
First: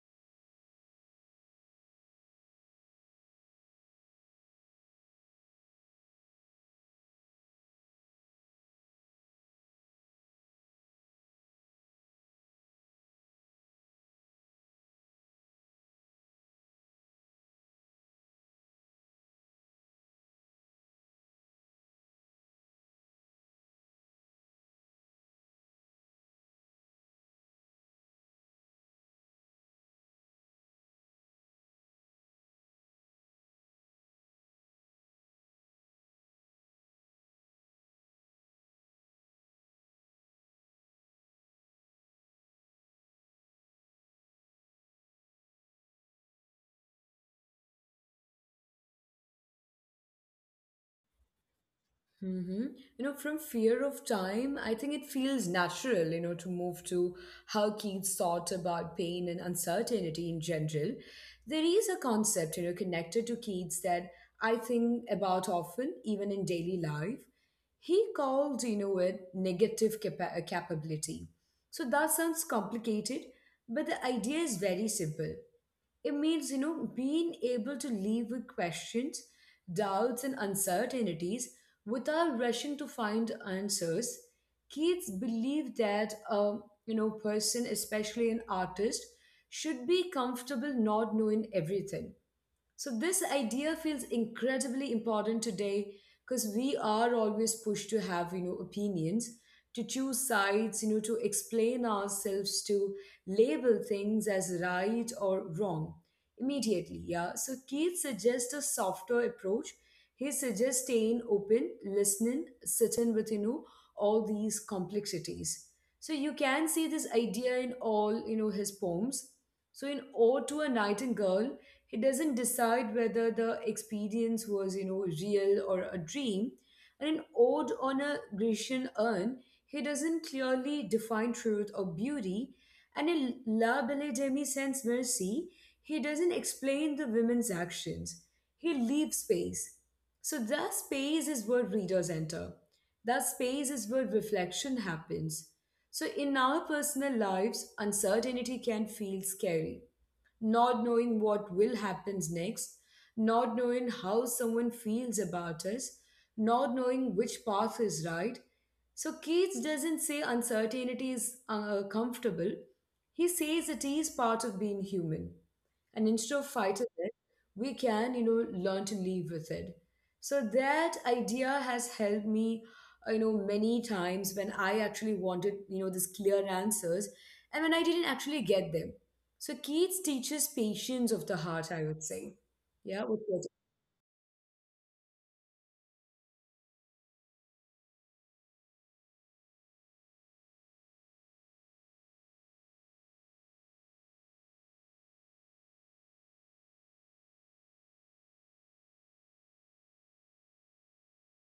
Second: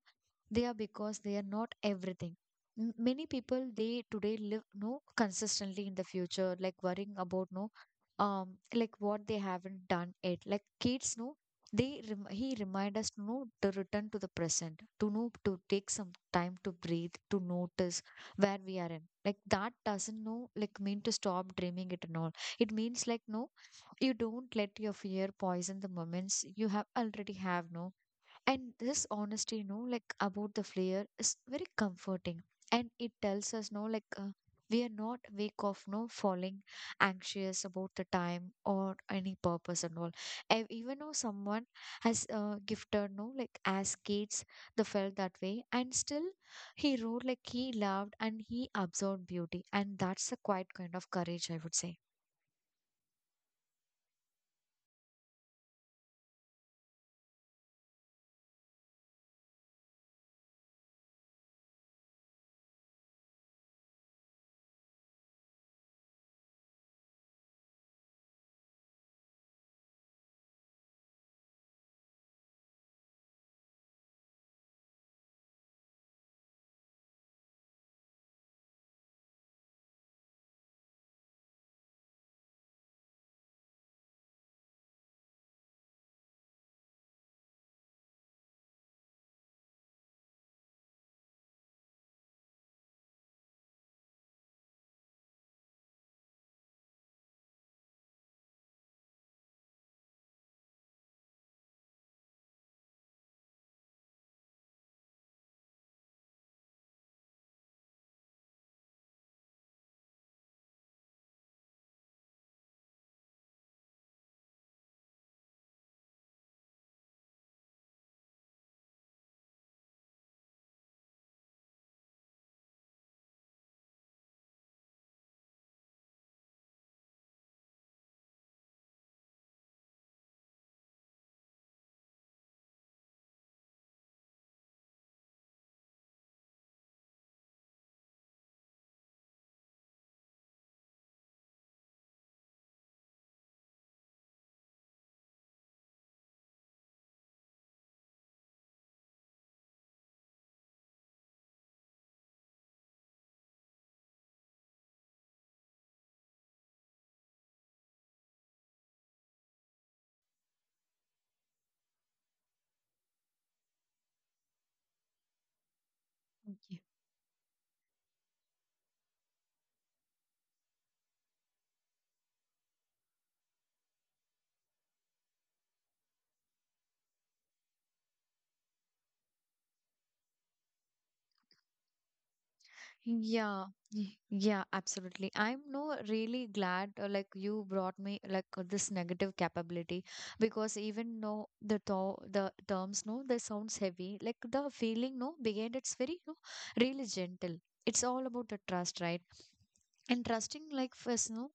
[SPEAKER 2] they are because they are not everything. M- Many people they today live no consistently in the future, like worrying about no, um, like what they haven't done yet. Like kids, no, they rem he remind us to know to return to the present, to know to take some time to breathe, to notice where we are in. Like that doesn't know like mean to stop dreaming it and all. It means like no, you don't let your fear poison the moments you have already have no. And this honesty, you know, like about the flair is very comforting. And it tells us, no, like uh, we are not weak of no falling anxious about the time or any purpose and all. And even though someone has uh, gifted, no, like as kids, they felt that way. And still, he wrote like he loved and he absorbed beauty. And that's a quite kind of courage, I would say.
[SPEAKER 1] Mm-hmm. You know, from fear of time, I think it feels natural, you know, to move to how Keats thought about pain and uncertainty in general. There is a concept, you know, connected to Keats that I think about often, even in daily life. He called, you know, it negative capa- uh, capability. So that sounds complicated, but the idea is very simple. It means, you know, being able to live with questions, doubts, and uncertainties without rushing to find answers. Kids believe that a you know person, especially an artist, should be comfortable not knowing everything. So this idea feels incredibly important today because we are always pushed to have you know opinions, to choose sides, you know, to explain ourselves, to label things as right or wrong immediately. Yeah. So Keith suggests a softer approach. He suggests staying open, listening, sitting with you know all these complexities. So you can see this idea in all you know his poems. So in Ode to a Nightingale, he doesn't decide whether the experience was you know real or a dream. And in Ode on a Grecian urn, he doesn't clearly define truth or beauty. And in La Belle Demi Sans Mercy, he doesn't explain the women's actions. He leaves space. So that space is where readers enter. That space is where reflection happens. So in our personal lives, uncertainty can feel scary, not knowing what will happens next, not knowing how someone feels about us, not knowing which path is right. So Keats doesn't say uncertainty is uh, comfortable. He says it is part of being human. And instead of
[SPEAKER 2] Okay.
[SPEAKER 1] fighting it, we can, you know, learn to live with it. So that idea has helped me, uh, you know, many times when I actually wanted, you know, these clear answers and when I didn't actually get them. So kids teaches patience of the heart, I would say. Yeah, with what.
[SPEAKER 2] Yeah, y- yeah, absolutely. I'm no really glad uh, like you brought me like uh, this negative capability, because even though the to the terms no they sounds heavy, like the feeling no behind it's very no really gentle. It's all about the trust, right? And trusting like first no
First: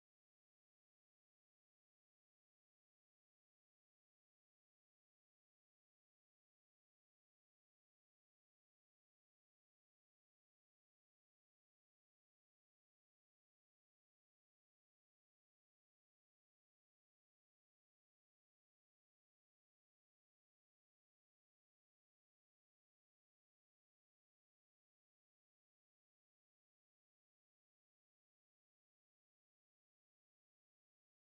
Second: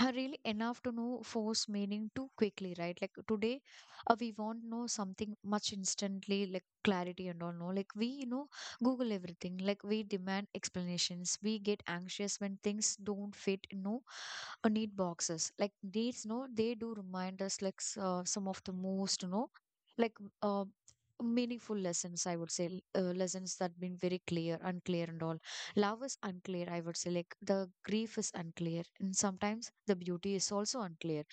[SPEAKER 2] are really enough to know force meaning too quickly, right? Like today, uh, we want know something much instantly, like clarity and all. No, like we you know Google everything. Like we demand explanations. We get anxious when things don't fit. You know, uh, need boxes like these. No, they do remind us like s- uh, some of the most you know like uh, meaningful lessons, I would say, l- uh, lessons that been very clear, unclear, and all. Love is unclear, I would say. Like the grief is unclear. And sometimes the beauty is also unclear.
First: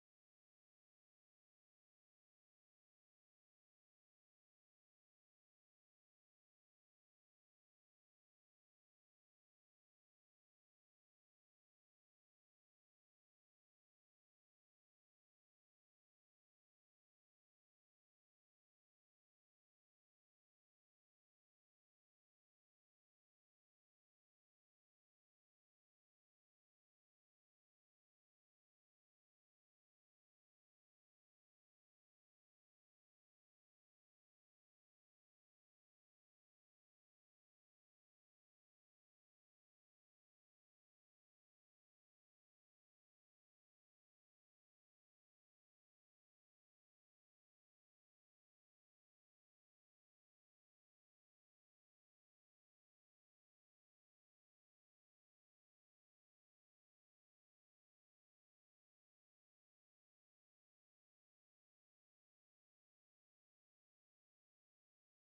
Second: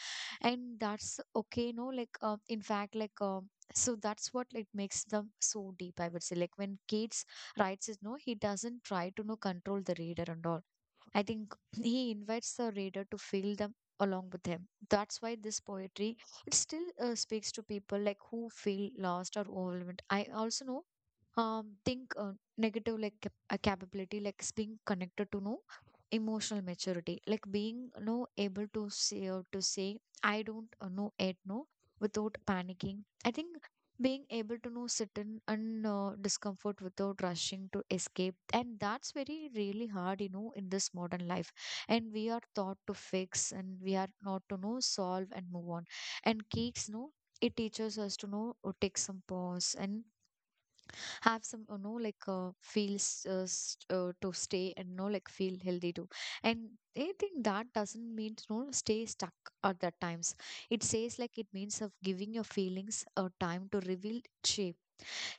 [SPEAKER 2] And that's okay, no? Like, uh, in fact, like, um, so that's what like makes them so deep, I would say. Like when Keats writes his no, he doesn't try to no control the reader and all. I think he invites the reader to feel them along with him. That's why this poetry it still uh, speaks to people like who feel lost or overwhelmed. I also know um think uh, negative like cap- a capability like is being connected to no emotional maturity, like being no able to say or to say I don't uh, know it no, without panicking. I think being able to know sit in and uh, discomfort without rushing to escape, and that's very really hard, you know, in this modern life. And we are taught to fix and we are not to know solve and move on. And kids, no, it teaches us to know uh, take some pause and have some, you know, like uh, feels uh, st- uh, to stay and, you know, like feel healthy too. And I think that doesn't mean, you know, stay stuck at that times. It says, like, it means of giving your feelings a time to reveal shape.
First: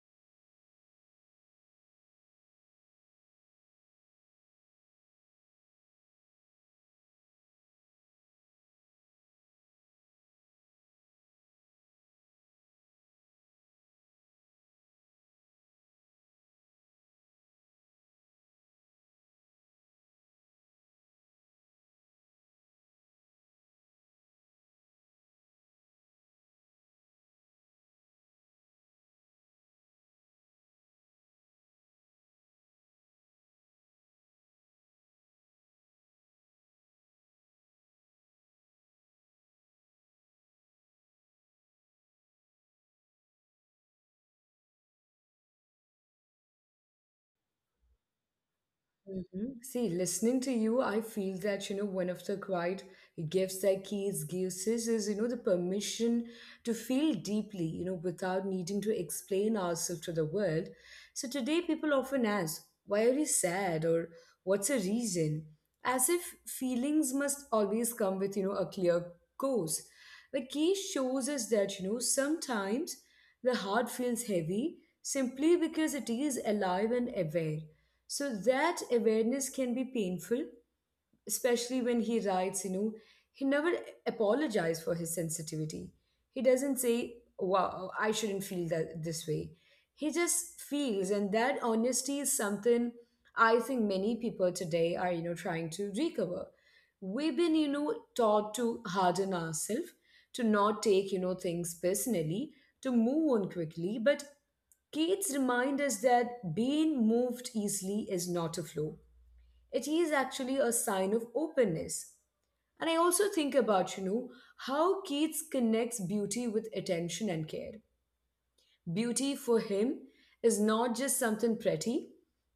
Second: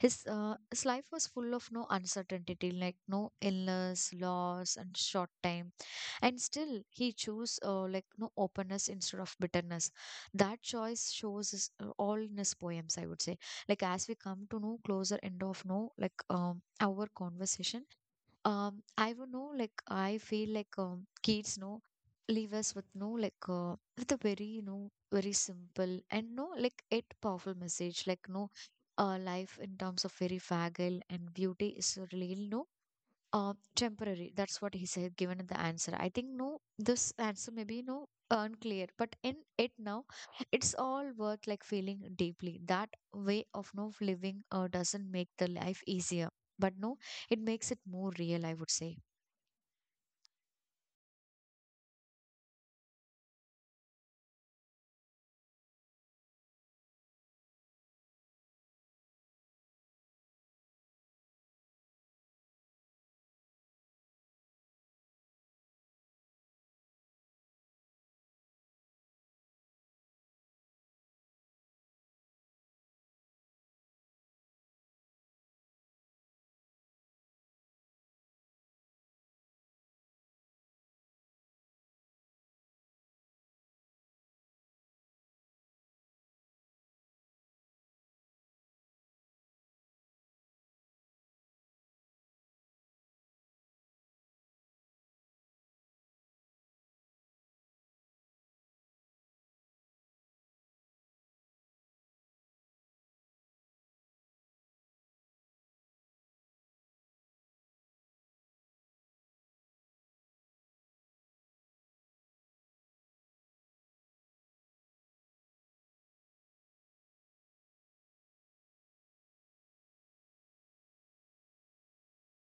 [SPEAKER 2] His uh, his life was full of no uncertainty, like no illness, loss, and short time, and still he chose uh, like no openness instead of bitterness. That choice shows his, uh, all in his poems, I would say. Like, as we come to know closer end of, no, like um our conversation, um I would know, like, I feel like, um kids know leave us with, no, like uh, with a very, you know, very simple and no like it powerful message, like no uh, life in terms of very fragile and beauty is really no uh, temporary. That's what he said, given the answer. I think, no, this answer maybe no unclear, but in it now, it's all worth like feeling deeply. That way of no living uh, doesn't make the life easier, but, no, it makes it more real, I would say.
[SPEAKER 1] Mhm. See, listening to you, I feel that, you know, one of the quiet gifts that kids gives us is, you know, the permission to feel deeply, you know, without needing to explain ourselves to the world. So today people often ask, why are you sad, or what's the reason? As if feelings must always come with, you know, a clear course. But Keys shows us that, you know, sometimes the heart feels heavy simply because it is alive and aware. So that awareness can be painful, especially when he writes, you know, he never apologized for his sensitivity. He doesn't say, wow, I shouldn't feel that this way. He just feels, and that honesty is something I think many people today are, you know, trying to recover. We've been, you know, taught to harden ourselves, to not take, you know, things personally, to move on quickly, but Keats remind us that being moved easily is not a flaw. It is actually a sign of openness. And I also think about, you know, how Keats connects beauty with attention and care. Beauty for him is not just something pretty,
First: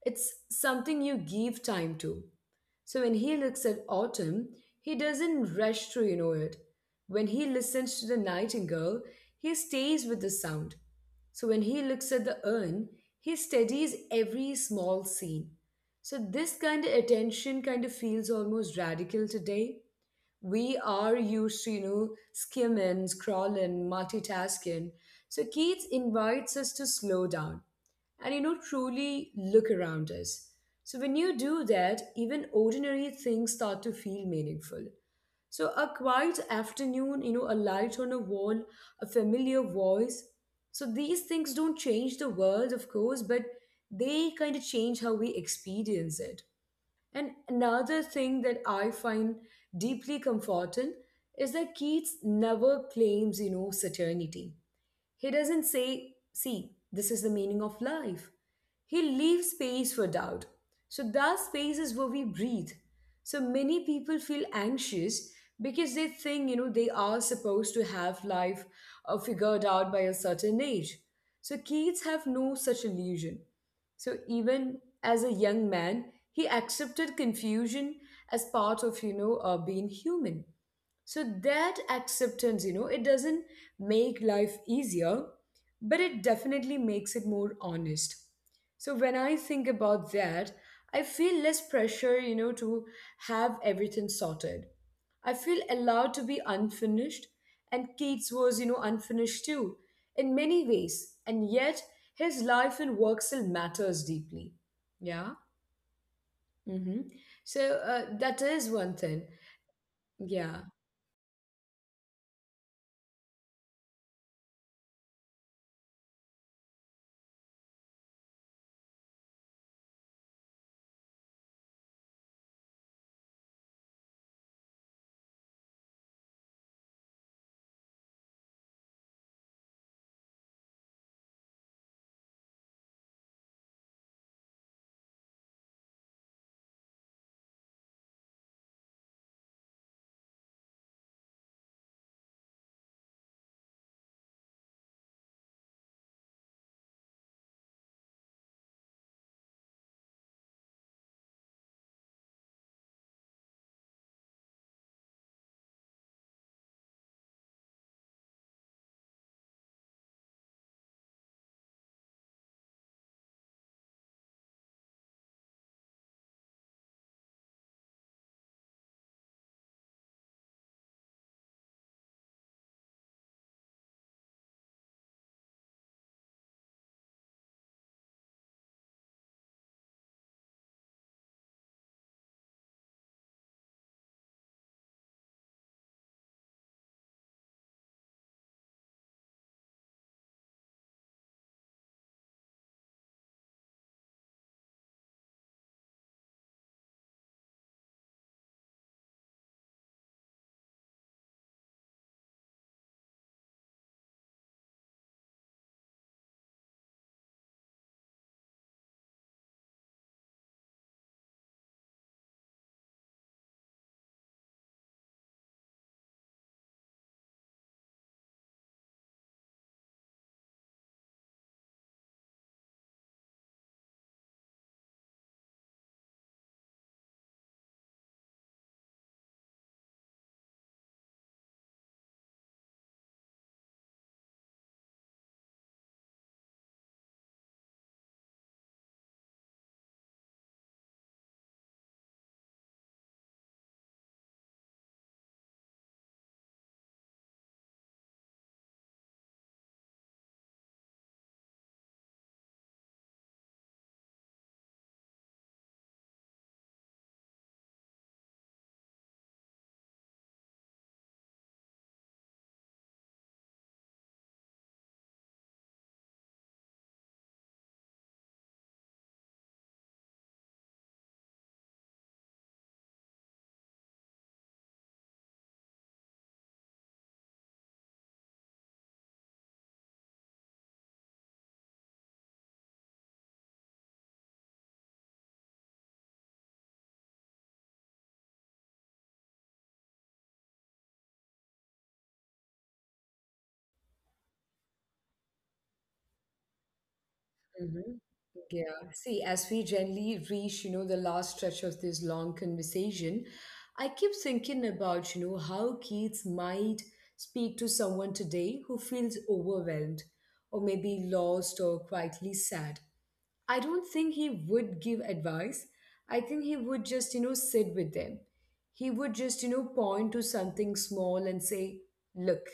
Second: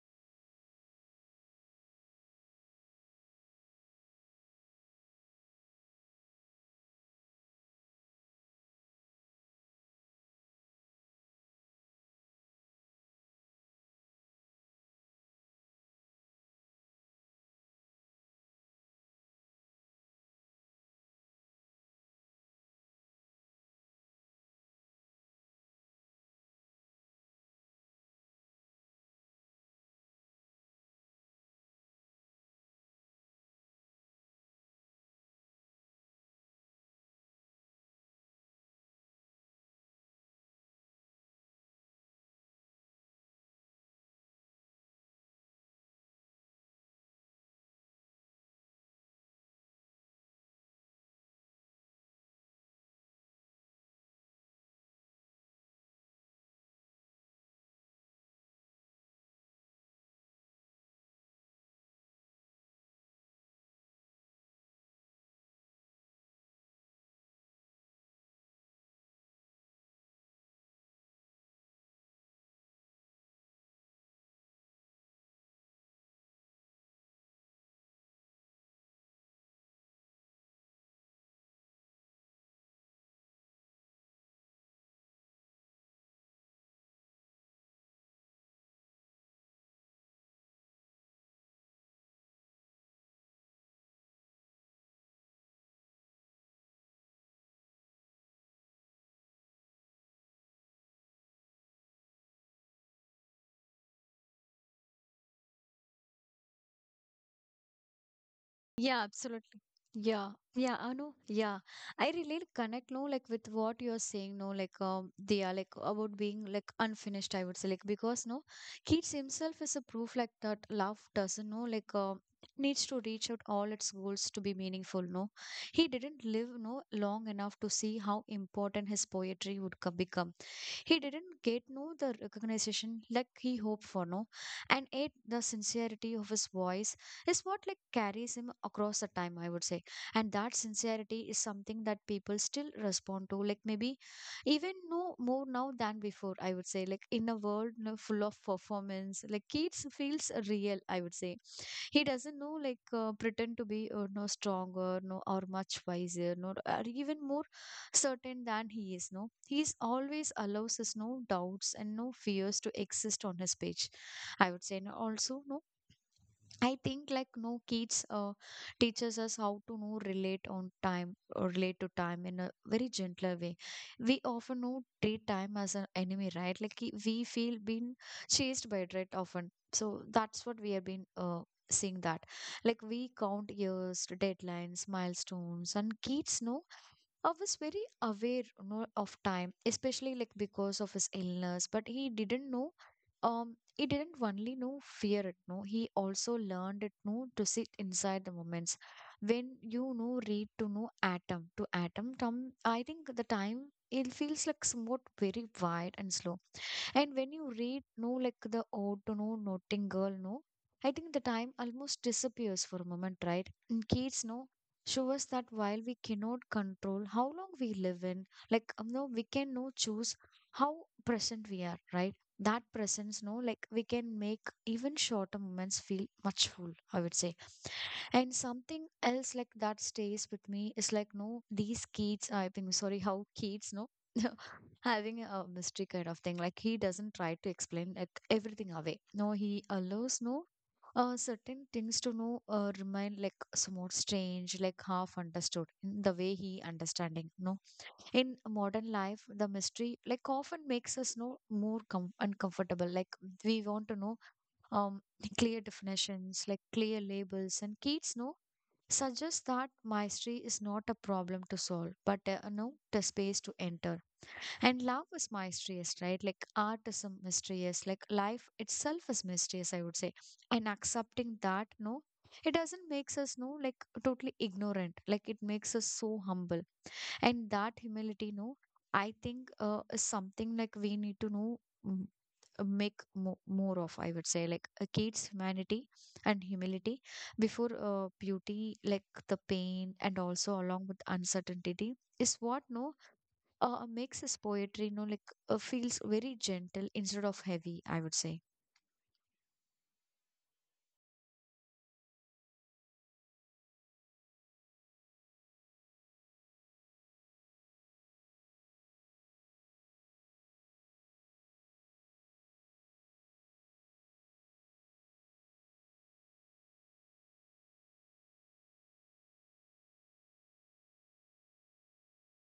[SPEAKER 1] it's something you give time to. So when he looks at autumn, he doesn't rush to ignore it. When he listens to the nightingale, he stays with the sound. So when he looks at the urn, he studies every small scene. So this kind of attention kind of feels almost radical today. We are used to you know skimming, scrolling, multitasking. So Keats invites us to slow down and you know truly look around us. So when you do that, even ordinary things start to feel meaningful. So a quiet afternoon, you know a light on a wall, a familiar voice. So these things don't change the world, of course, but they kind of change how we experience it. And another thing that I find deeply comforting is that Keats never claims, you know, certainty. He doesn't say, see, this is the meaning of life. He leaves space for doubt. So, that space is where we breathe. So, many people feel anxious because they think, you know, they are supposed to have life uh, figured out by a certain age. So, kids have no such illusion. So, even as a young man, he accepted confusion as part of, you know, uh, being human. So that acceptance, you know, it doesn't make life easier, but it definitely makes it more honest. So when I think about that, I feel less pressure, you know, to have everything sorted. I feel allowed to be unfinished, and Keats was, you know, unfinished too, in many ways, and yet his life and work still matters deeply. Yeah. Mm-hmm. So uh, that is one
[SPEAKER 2] Yeah,
[SPEAKER 1] thing.
[SPEAKER 2] absolutely. Yeah,
[SPEAKER 1] Yeah.
[SPEAKER 2] yeah, I know. Yeah, I really connect, no, like with what you're saying, no, like, um, they are like about being like unfinished, I would say, like because no, Keats himself is a proof like that love doesn't know, like, um, needs to reach out all its goals to be meaningful. No, he didn't live no long enough to see how important his poetry would co- become. He didn't get no the recognition like he hoped for. No, and ate the sincerity of his voice is what like carries him across the time, I would say. And that sincerity is something that people still respond to, like maybe even no more now than before, I would say. Like in a world, you know, full of performance, like Keats feels real, I would say. He doesn't know like uh, pretend to be uh, no stronger, no, or much wiser, no, or even more certain than he is. No, he's always allows his no doubts and no fears to exist on his page, I would say. And also, no, I think like no kids uh, teaches us how to know relate on time, or relate to time in a very gentler way. We often know treat time as an enemy, right? Like I- we feel being chased by it, right? Often, so that's what we have been uh, seeing that. Like we count years, deadlines, milestones, and kids know I was very aware, you know, of time, especially like because of his illness, but he didn't know. Um, he didn't only know fear it, no, he also learned it, no, to sit inside the moments when, you know, read to know atom to atom tom. I think the time, it feels like somewhat very wide and slow. And when you read, no, like the Ode to No Notting Girl, no, I think the time almost disappears for a moment, right? And Keats, no, show us that while we cannot control how long we live in, like, um, no, we can no choose how present we are, right? That presence, no, like we can make even shorter moments feel much full, I would say. And something else like that stays with me is like, no, these kids, I think, sorry, how kids, no. having a mystery kind of thing, like he doesn't try to explain like everything away. No, he allows no uh, certain things to know uh, remain like somewhat strange, like half understood in the way he understanding. No, in modern life the mystery like often makes us know more com- uncomfortable. Like we want to know um clear definitions, like clear labels, and kids know suggests that mystery is not a problem to solve but uh, no the space to enter. And love is mysterious, right? Like art is a mysterious, like life itself is mysterious, I would say. And accepting that, no, it doesn't makes us no like totally ignorant. Like it makes us so humble. And that humility, no, I think uh, is something like we need to know mm, uh, make mo- more of, I would say. Like uh, kids humanity and humility before uh, beauty, like the pain and also along with uncertainty is what no uh, makes his poetry, you know, like uh, feels very gentle instead of heavy,
[SPEAKER 1] Mhm.
[SPEAKER 2] I would say.
[SPEAKER 1] Yeah. See, as we generally reach, you know, the last stretch of this long conversation, I keep thinking about, you know, how kids might speak to someone today who feels overwhelmed or maybe lost or quietly sad. I don't think he would give advice. I think he would just, you know, sit with them. He would just, you know, point to something small and say, look.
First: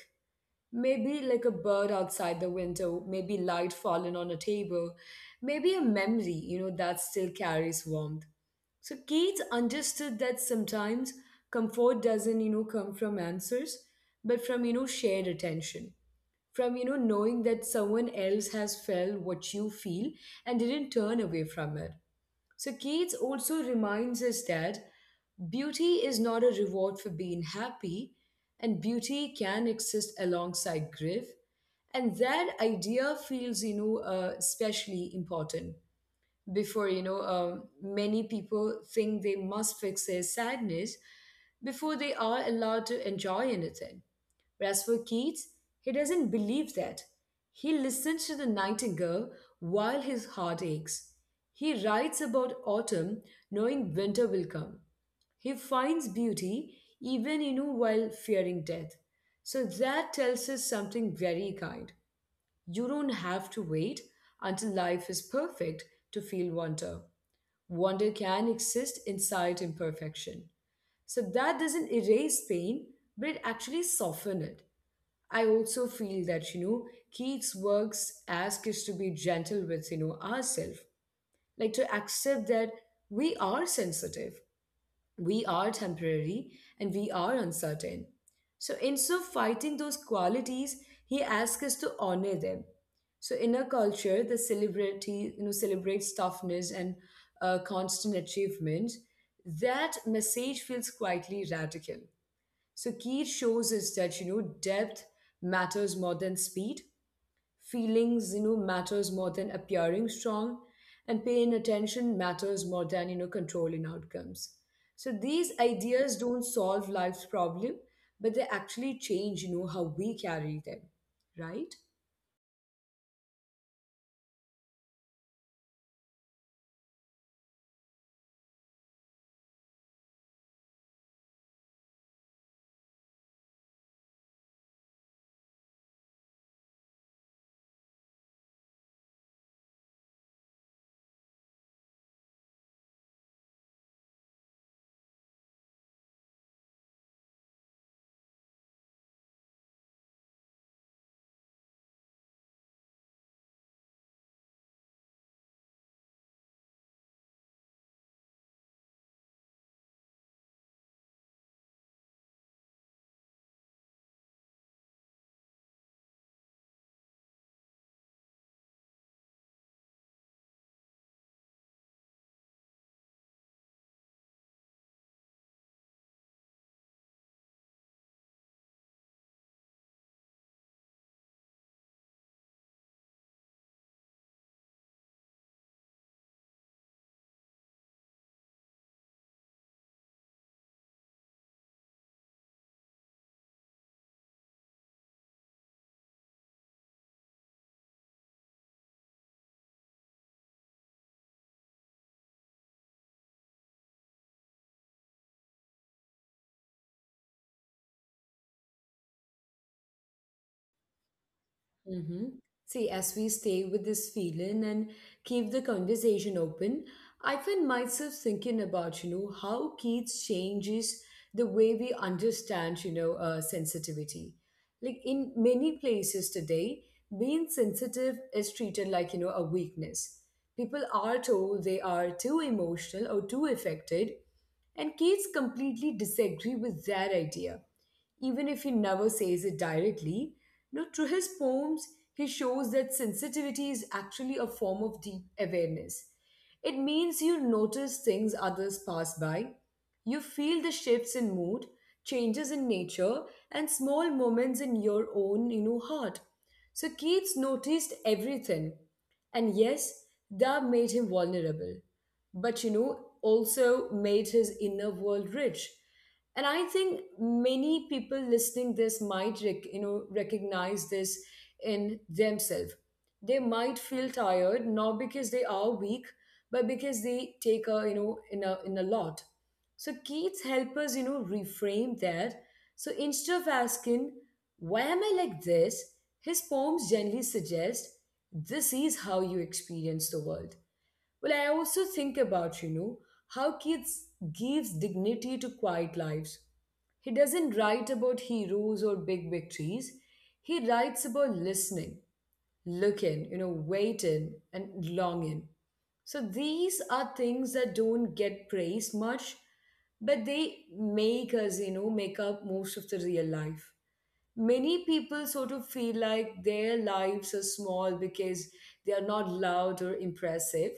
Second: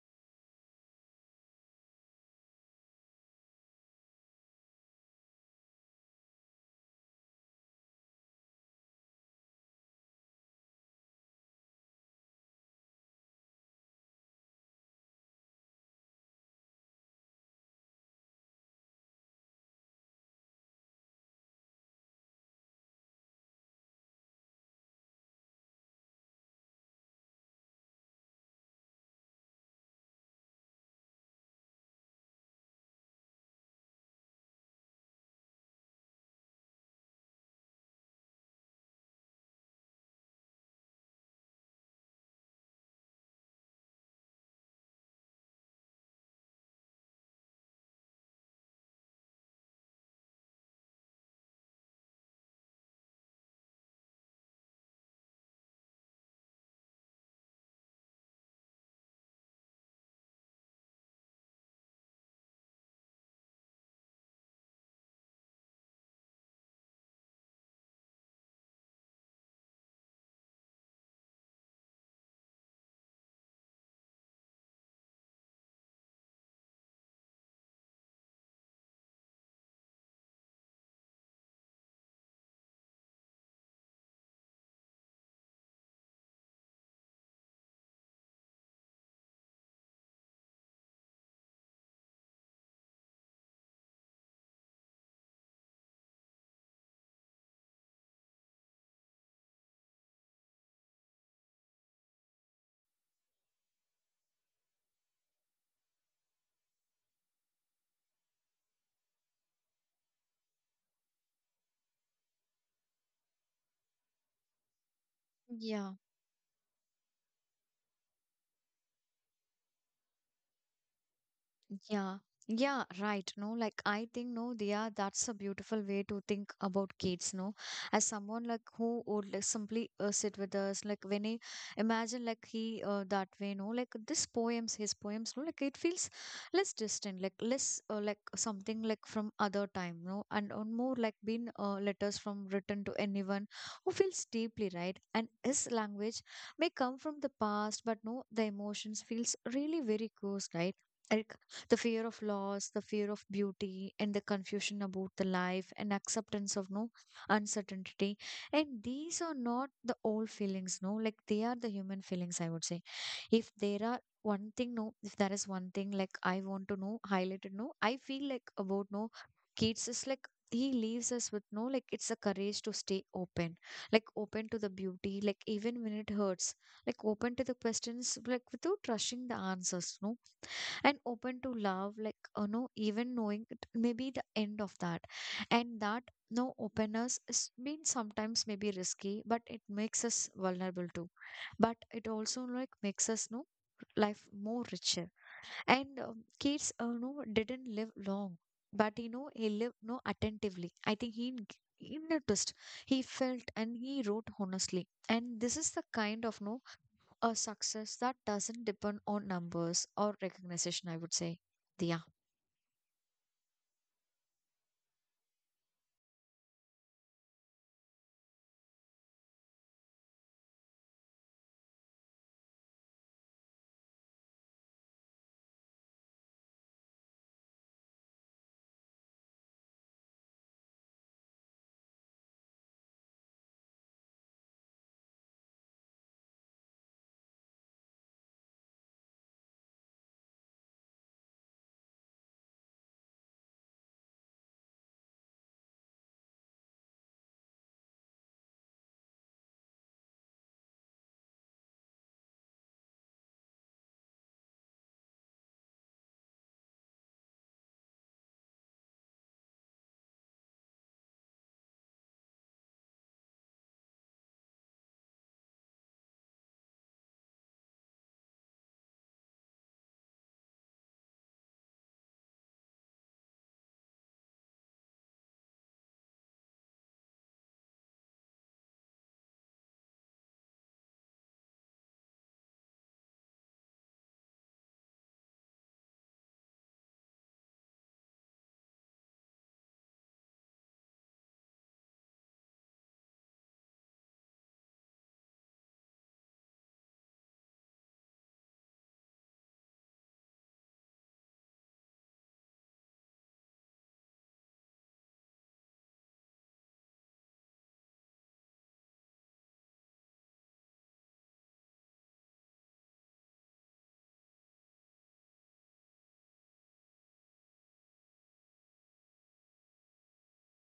[SPEAKER 1] Maybe like a bird outside the window, maybe light fallen on a table, maybe a memory, you know, that still carries warmth. So Keats understood that sometimes comfort doesn't, you know, come from answers, but from, you know, shared attention. From, you know, knowing that someone else has felt what you feel and didn't turn away from it. So Keats also reminds us that beauty is not a reward for being happy, and beauty can exist alongside grief. And that idea feels, you know, uh, especially important before you know um, many people think they must fix their sadness before they are allowed to enjoy anything, whereas for Keats, he doesn't believe that. He listens to the nightingale while his heart aches. He writes about autumn, knowing winter will come. He finds beauty even you know while fearing death. So that tells us something very kind. You don't have to wait until life is perfect to feel wonder. Wonder can exist inside imperfection. So that doesn't erase pain, but it actually softens it. I also feel that, you know, Keats' works ask us to be gentle with, you know, ourselves, like to accept that we are sensitive, we are temporary, and we are uncertain. So instead of fighting those qualities, he asks us to honor them. So in a culture that celebrity, you know, celebrates toughness and uh, constant achievement, that message feels quietly radical. So Keith shows us that you know depth matters more than speed, feelings you know matters more than appearing strong, and paying attention matters more than you know controlling outcomes. So these
[SPEAKER 2] Yeah.
[SPEAKER 1] ideas don't solve life's problem, but they actually change you know how we carry them, right?
[SPEAKER 2] Yeah, yeah, right. No, like I think, no, yeah, that's a beautiful way to think about kids. No, as someone like who would like simply uh, sit with us, like when he imagine like he uh, that way. No, like this poems, his poems. No, like it feels less distant, like less uh, like something like from other time. No, and uh, more like been uh, letters from written to anyone who feels deeply, right? And his language may come from the past, but no, the emotions feels really very close, right? The fear of loss, the fear of beauty, and the confusion about the life and acceptance of no uncertainty. And these are not the old feelings, no, like they are the human feelings, I would say. If there are one thing, no, if there is one thing like I want to know, highlighted, no, I feel like about no kids is like he leaves us with, no, like it's a courage to stay open, like open to the beauty, like even when it hurts, like open to the questions like without rushing the answers, no, and open to love, like, you know, even knowing it may be the end of that. And that no openness is means sometimes maybe risky but it makes us vulnerable too, but it also like makes us know life more richer. And um, kids uh, no didn't live long, but, you know, he lived no attentively. I think he n- he noticed, he felt, and he wrote honestly, and this is the kind of no a success that doesn't depend on numbers or recognition, I would say. Diya.
[SPEAKER 1] Mm-hmm. See, as we stay with this feeling and keep the conversation open, I find myself thinking about, you know, how kids changes the way we understand, you know, uh, sensitivity. Like in many places today, being sensitive is treated like, you know, a weakness. People are told they are too emotional or too affected, and kids completely disagree with that idea even if he never says it directly. You know, through his poems, he shows that sensitivity is actually a form of deep awareness. It means you notice things others pass by, you feel the shifts in mood, changes in nature, and small moments in your own, you know, heart. So Keats noticed everything. And yes, that made him vulnerable. But you know, also made his inner world rich. And I think many people listening this might rec- you know recognize this in themselves. They might feel tired not because they are weak, but because they take a you know in a in a lot. So Keats help us you know reframe that. So instead of asking why am I like this, his poems generally suggest this is how you experience the world. Well, I also think about you know how Keats gives dignity to quiet lives. He doesn't write about heroes or big victories. He writes about listening, looking, you know, waiting, and longing. So these are things that don't get praised much, but they make us, you know, make up most of the real life. Many people sort of feel like their lives are small because they are not loud or impressive,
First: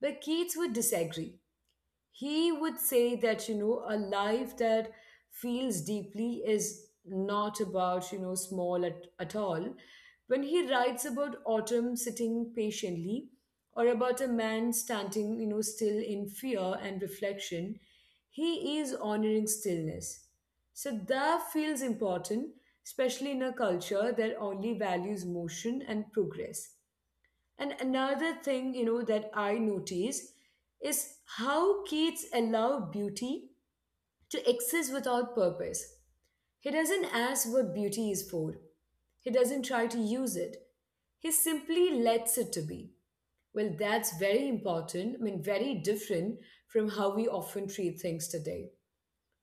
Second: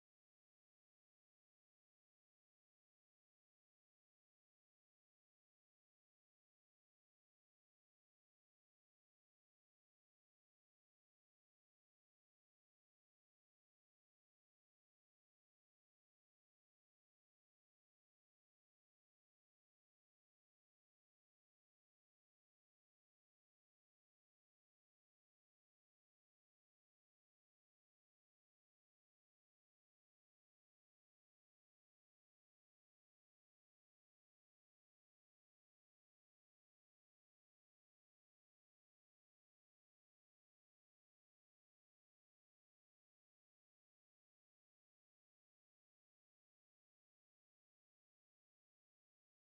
[SPEAKER 1] but Keats would disagree. He would say that you know a life that feels deeply is not about you know small at, at all. When he writes about autumn sitting patiently or about a man standing you know still in fear and reflection, he is honoring stillness. So that feels important, especially in a culture that only values motion and progress. And another thing, you know, that I notice is how Keats allow beauty to exist without purpose. He doesn't ask what beauty is for. He doesn't try to use it. He simply lets it to be. Well, that's very important. I mean, very different from how we often treat things today.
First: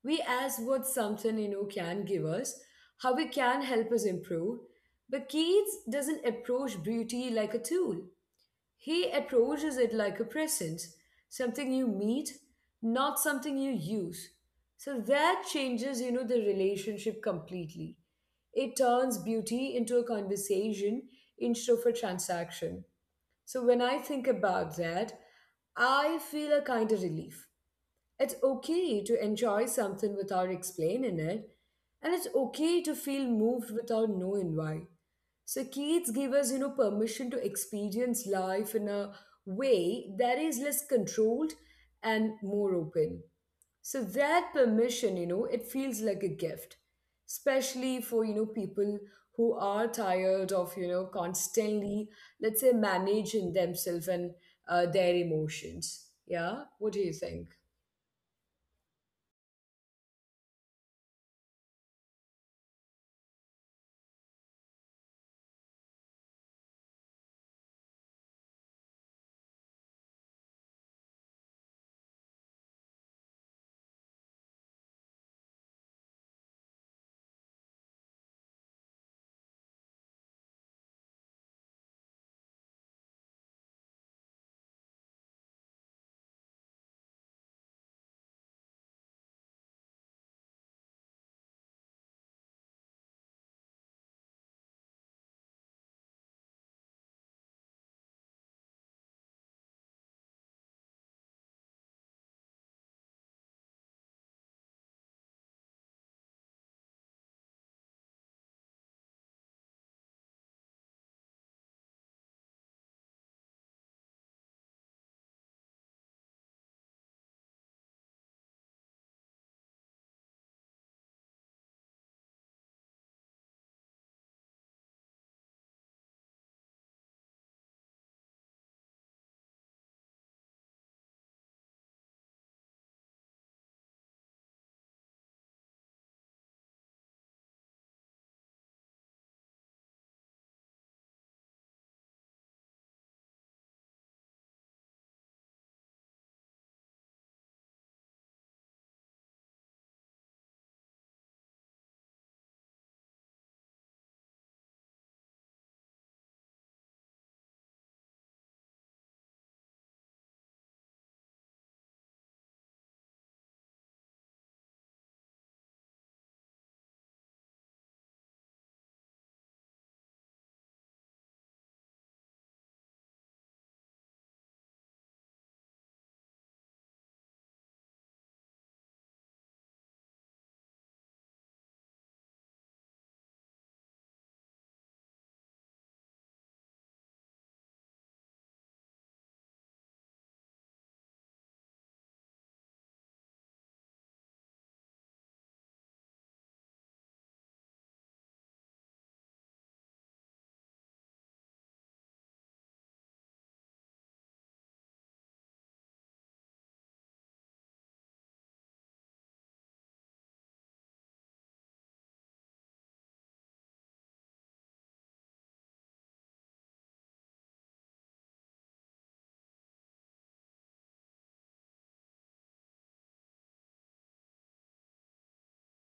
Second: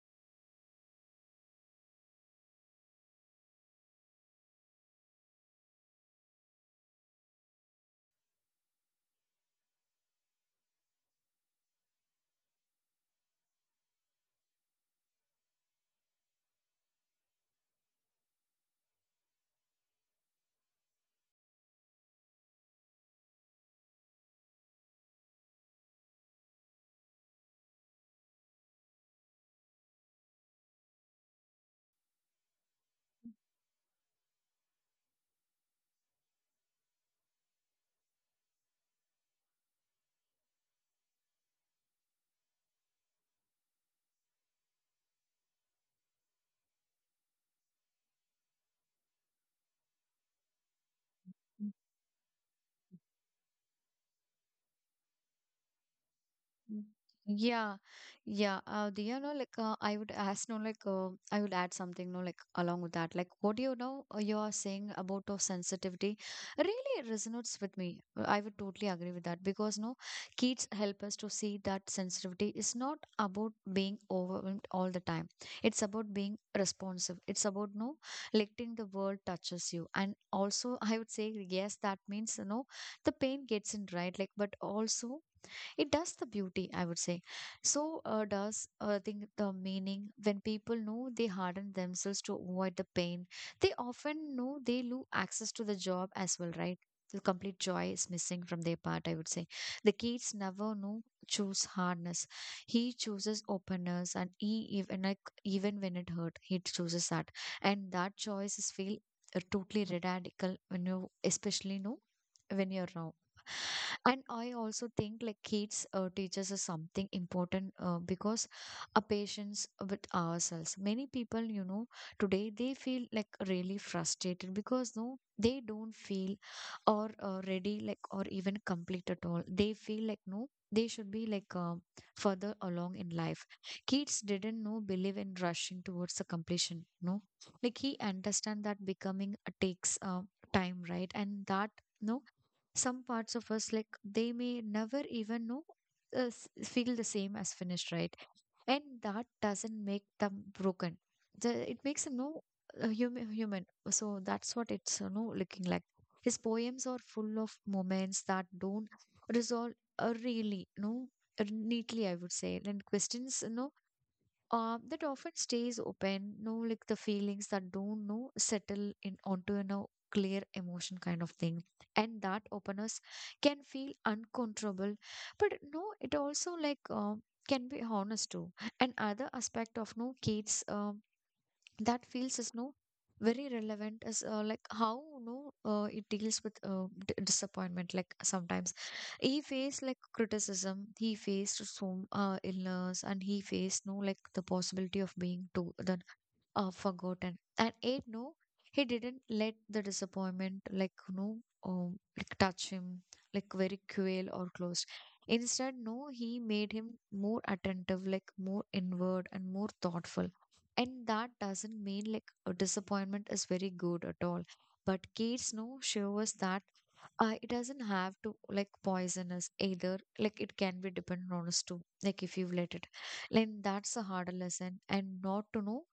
[SPEAKER 1] We ask what something, you know, can give us, how it can help us improve. But Keats doesn't approach beauty like a tool. He approaches it like a presence, something you meet, not something you use. So that changes, you know, the relationship completely. It turns beauty into a conversation instead of a transaction. So when I think about that, I feel a kind of relief. It's okay to enjoy something without explaining it, and it's okay to feel moved without knowing why. So kids give us, you know, permission to experience life in a way that is less controlled and more open. So that permission, you know, it feels like a gift, especially for, you know, people who are tired of, you know, constantly, let's say, managing themselves and uh, their emotions. Yeah,
[SPEAKER 2] Mm.
[SPEAKER 1] what do you think?
[SPEAKER 2] Yeah, yeah. Uh, do you know, like, uh, I would ask, no, like, uh, I would add something, no, like, along with that, like, what do you know uh, you are saying about of sensitivity really resonates with me. Uh, I would totally agree with that because, no, kids help us to see that sensitivity is not about being overwhelmed all the time. It's about being responsive. It's about, no, letting the world touches you. And also, I would say, yes, that means, you know, the pain gets in, right? Like, but also, it does the beauty, I would say. So uh, does uh, I think the meaning, when people know they harden themselves to avoid the pain, they often know they lose access to the job as well, right? The complete joy is missing from their part, I would say. The kids never know choose hardness, he chooses openness, and he even like even when it hurt he chooses that. And that choice is feel uh, totally radical when you especially know when you're wrong. And I also think like kids uh, teaches us something important uh, because a patience with ourselves, many people, you know, today they feel like really frustrated because no they don't feel or uh, ready, like or even complete at all, they feel like no they should be like uh, further along in life. Kids didn't know believe in rushing towards the completion, no, like he understand that becoming uh, takes uh, time, right? And that, no, some parts of us like they may never even know uh, s- feel the same as finished, right? And that doesn't make them broken. The, it makes them know uh, human human, so that's what it's, you know, looking like. His poems are full of moments that don't resolve uh, really, no uh, neatly, I would say, and questions, no uh, that often stays open, no, like the feelings that don't know settle in onto, you know, clear emotion kind of thing. And that openness can feel uncontrollable, but no it also like, um, can be honest too. Another aspect of no kids, um, that feels is no very relevant as uh, like how no uh, it deals with uh, d- disappointment, like sometimes he faced like criticism, he faced some uh, illness, and he faced no like the possibility of being to the uh, forgotten. And eight, no, he didn't let the disappointment, like, no, um, like touch him, like very cruel or closed. Instead, no, he made him more attentive, like more inward and more thoughtful. And that doesn't mean like a disappointment is very good at all. But kids, no, show us that uh, it doesn't have to like poisonous either like it can be dependent on us too like if you let it like that's a harder lesson and not to know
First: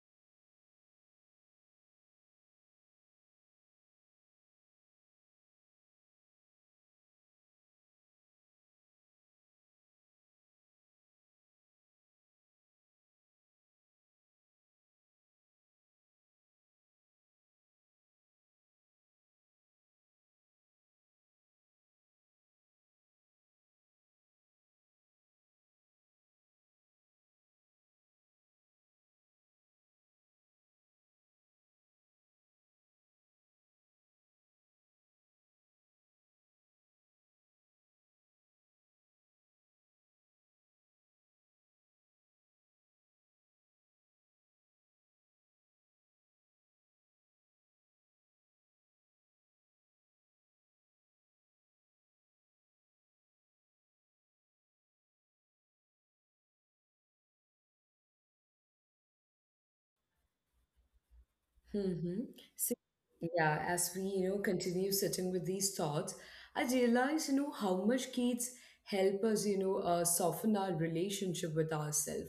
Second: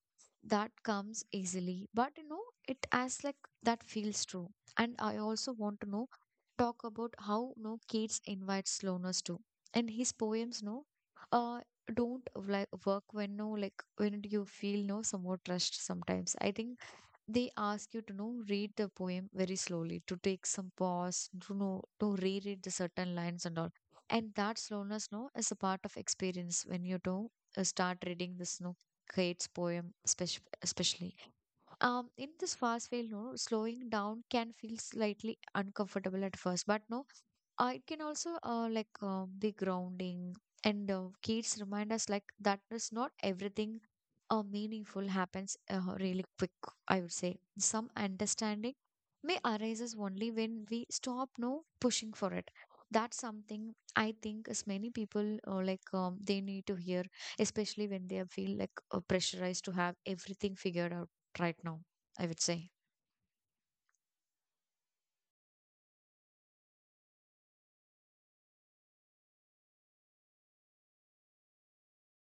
[SPEAKER 2] that comes easily but you know it as like that feels true. And I also want to know talk about how no Keats invites slowness to, and his poems no, uh, don't like work when no like when you feel no somewhat rushed. Sometimes I think they ask you to know read the poem very slowly, to take some pause, to know to reread the certain lines and all. And that slowness no is a part of experience when you do uh, start reading this no Keats poem, spec- especially um in this fast way, no slowing down can feel slightly uncomfortable at first, but no, uh, it can also uh, like uh, be grounding. And uh, kids remind us like that is not everything uh, meaningful happens uh, really quick. I would say some understanding may arises only when we stop no pushing for it. That's something I think as many people uh, like um, they need to hear, especially when they feel like uh, pressurized to have everything figured out right now,
[SPEAKER 1] Mm-hmm.
[SPEAKER 2] I would say.
[SPEAKER 1] See, yeah, as we, you know, continue sitting with these thoughts, I realize, you know, how much kids help us, you know, uh, soften our relationship with ourselves.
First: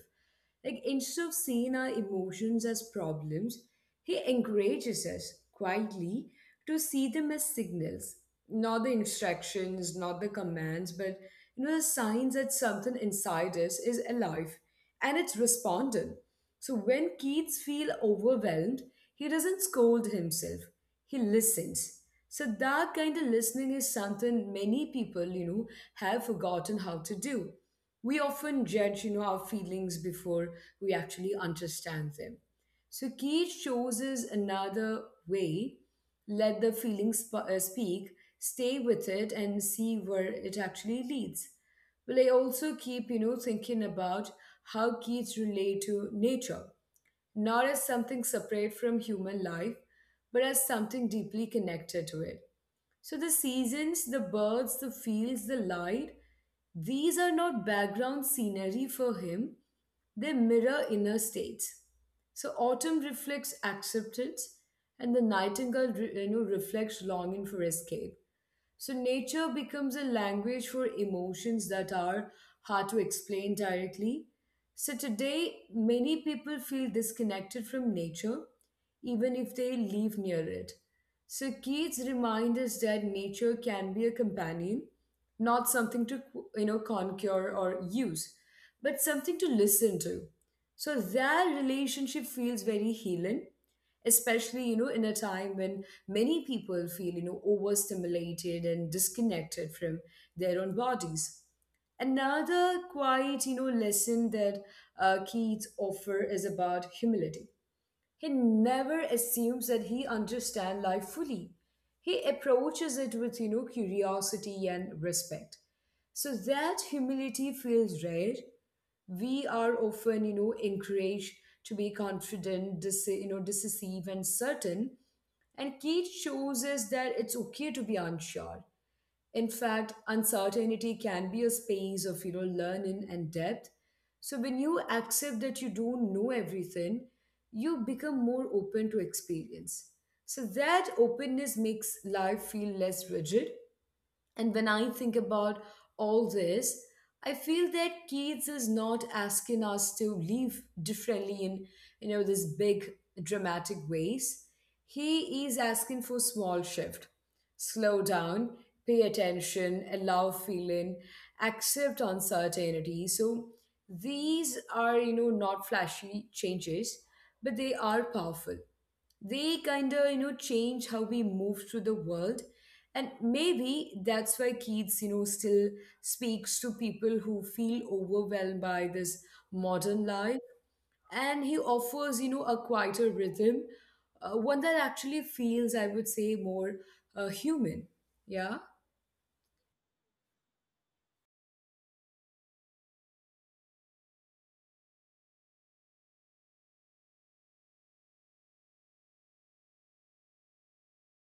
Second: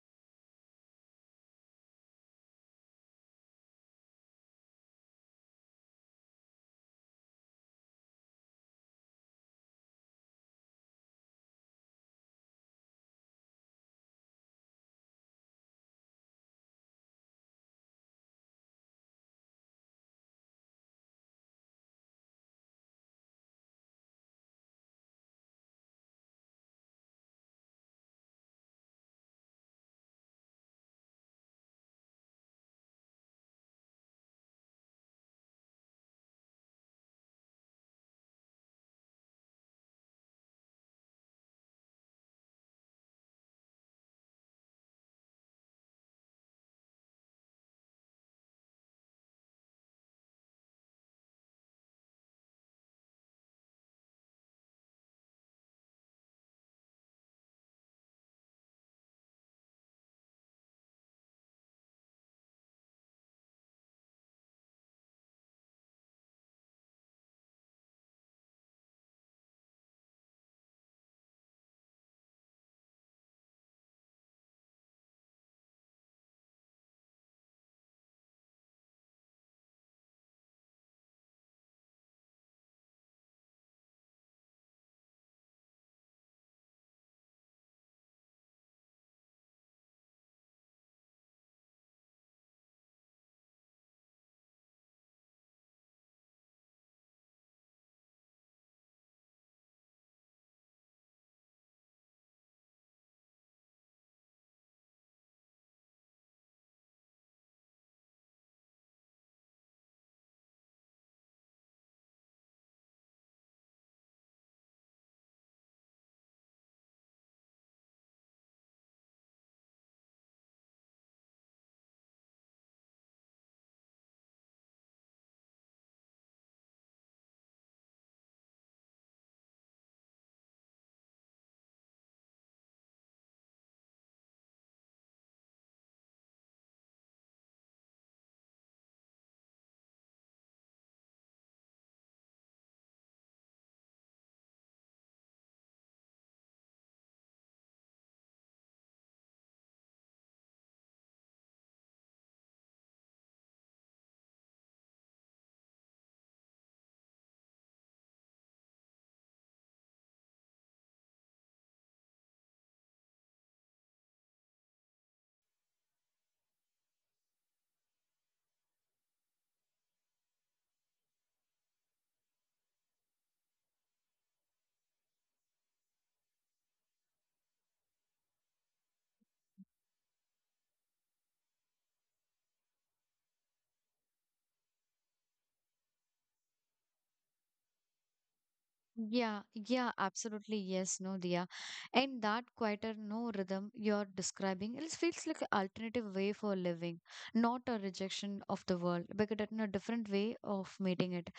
[SPEAKER 1] Like instead of seeing our emotions as problems, he encourages us quietly to see them as signals, not the instructions, not the commands, but you know, the signs that something inside us is alive and it's responding. So when Keats feels overwhelmed, he doesn't scold himself. He listens. So that kind of listening is something many people, you know, have forgotten how to do. We often judge, you know, our feelings before we actually understand them. So Keats shows us another way. Let the feelings sp- uh, speak, stay with it, and see where it actually leads. Well, I also keep, you know, thinking about how kids relate to nature, not as something separate from human life, but as something deeply connected to it. So the seasons, the birds, the fields, the light, these are not background scenery for him, they mirror inner states. So autumn reflects acceptance, and the nightingale, re- you know, reflects longing for escape. So nature becomes a language for emotions that are hard to explain directly. So today, many people feel disconnected from nature, even if they live near it. So Keats remind us that nature can be a companion, not something to you know conquer or use, but something to listen to. So that relationship feels very healing, especially you know in a time when many people feel you know overstimulated and disconnected from their own bodies. Another quiet, you know lesson that uh, Keith offer is about humility. He never assumes that he understands life fully. He approaches it with you know curiosity and respect. So that humility feels rare. We are often you know encouraged to be confident, dis- you know decisive, and certain. And Keith shows us that it's okay to be unsure. In fact, uncertainty can be a space of you know learning and depth. So when you accept that you don't know everything, you become more open to experience. So that openness makes life feel less rigid. And when I think about all this, I feel that Keats is not asking us to live differently in, you know, this big dramatic ways. He is asking for small shift. Slow down, pay attention, allow feeling, accept uncertainty. So these are, you know, not flashy changes, but they are powerful. They kind of you know change how we move through the world. And maybe that's why Keats you know still speaks to people who feel overwhelmed by this modern life. And he offers you know a quieter rhythm, uh, one that actually feels, I would say, more uh, human. Yeah.
[SPEAKER 2] Yeah, yeah, absolutely. Yes, no, Dia. And that quieter no rhythm you're describing, it feels like an alternative way for living, not a rejection of the world, but it a different way of meeting it.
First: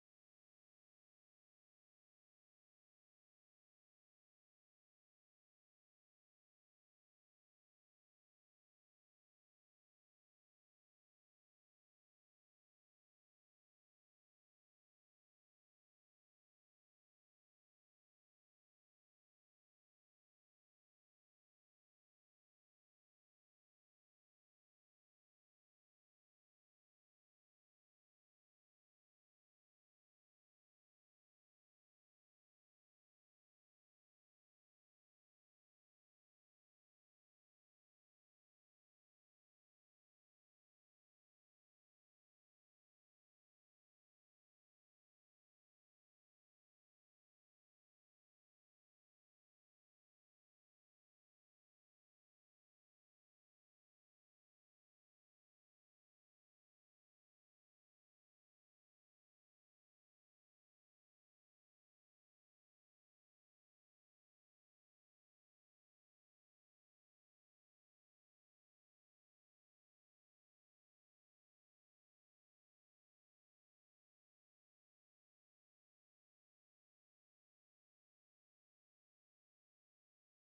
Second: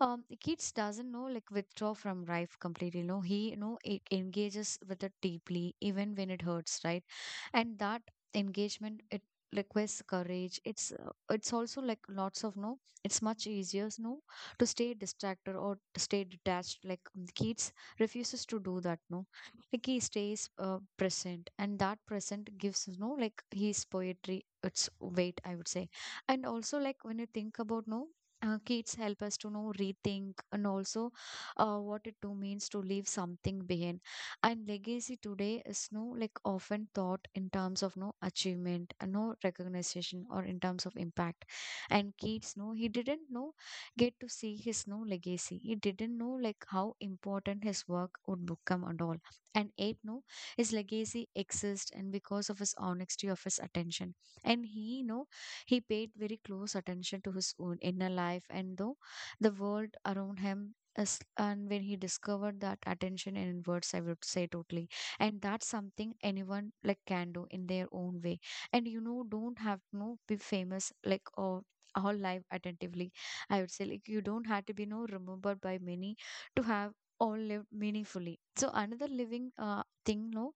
[SPEAKER 2] Um, Keats doesn't know like withdraw from life completely. No, he no it engages with it deeply, even when it hurts, right? And that engagement it requires courage. It's uh, it's also like lots of no it's much easier no to stay distracted or to stay detached, like um, the kids refuses to do that no, like he stays uh, present, and that present gives no like his poetry its weight, I would say. And also like when you think about no uh, kids help us to know rethink and also uh, what it too means to leave something behind. And legacy today is no like often thought in terms of no achievement, and no recognition, or in terms of impact. And kids no, he didn't know get to see his no legacy. He didn't know like how important his work would become and all. And eight no, his legacy exists and because of his honesty of his attention. And he no, he paid very close attention to his own inner life and though the world around him as, and when he discovered that attention in words, I would say totally. And that's something anyone like can do in their own way. And you know, don't have to be famous like or all live attentively. I would say like you don't have to be no remembered by many to have all lived meaningfully. So another living uh, thing, no,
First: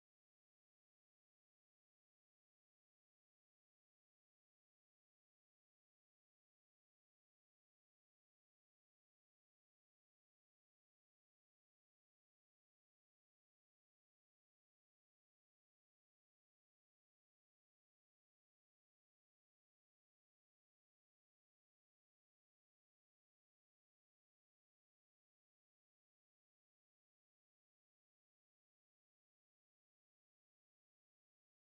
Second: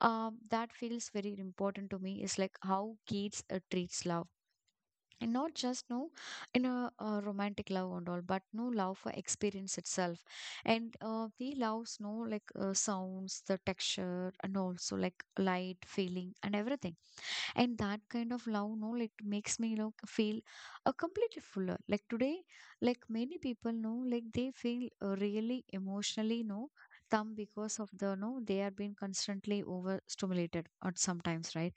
[SPEAKER 2] um, that feels very important to me is like how kids uh, treats love, and not just no in a, uh romantic love and all, but no love for experience itself. And uh, he loves no like uh, sounds, the texture, and also like light, feeling, and everything. And that kind of love no like makes me like feel uh, completely fuller. Like today, like many people know like they feel uh, really emotionally no thumb because of the no they are being constantly overstimulated at sometimes, right?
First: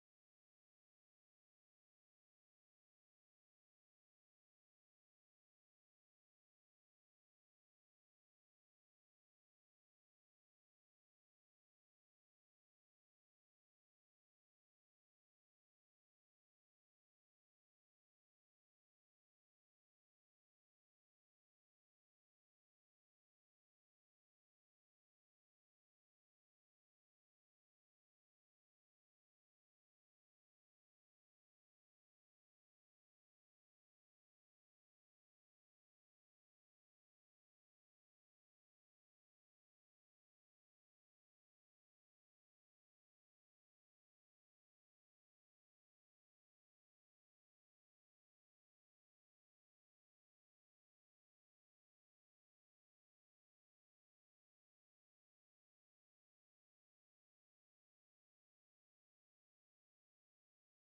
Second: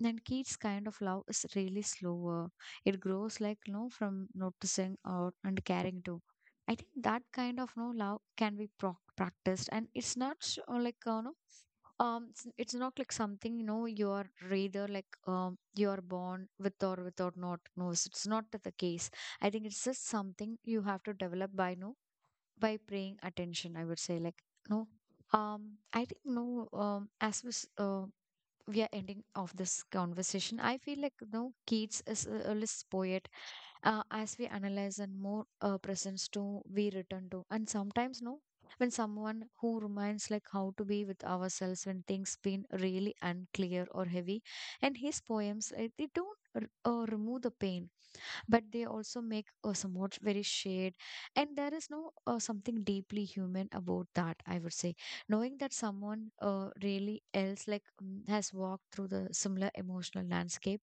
[SPEAKER 2] Then kids kind of love is really slower. It grows like no from noticing or and caring too. I think that kind of no love can be proc practiced, and it's not s- uh, like uh, no um it's, it's not like something, you know, you are rather like um you are born with or without, not knows, it's not the case. I think it's just something you have to develop by no, by paying attention, I would say, like, no, um I think no, um as was uh, we are ending of this conversation. I feel like no, Keats is a, a list poet. Uh, as we analyze and more uh, presence to we return to, and sometimes no, when someone who reminds like how to be with ourselves when things been really unclear or heavy, and his poems uh, they don't r- uh, remove the pain, but they also make uh, somewhat very shade. And there is no uh, something deeply human about that, I would say, knowing that someone uh, really else like mm, has walked through the similar emotional landscape,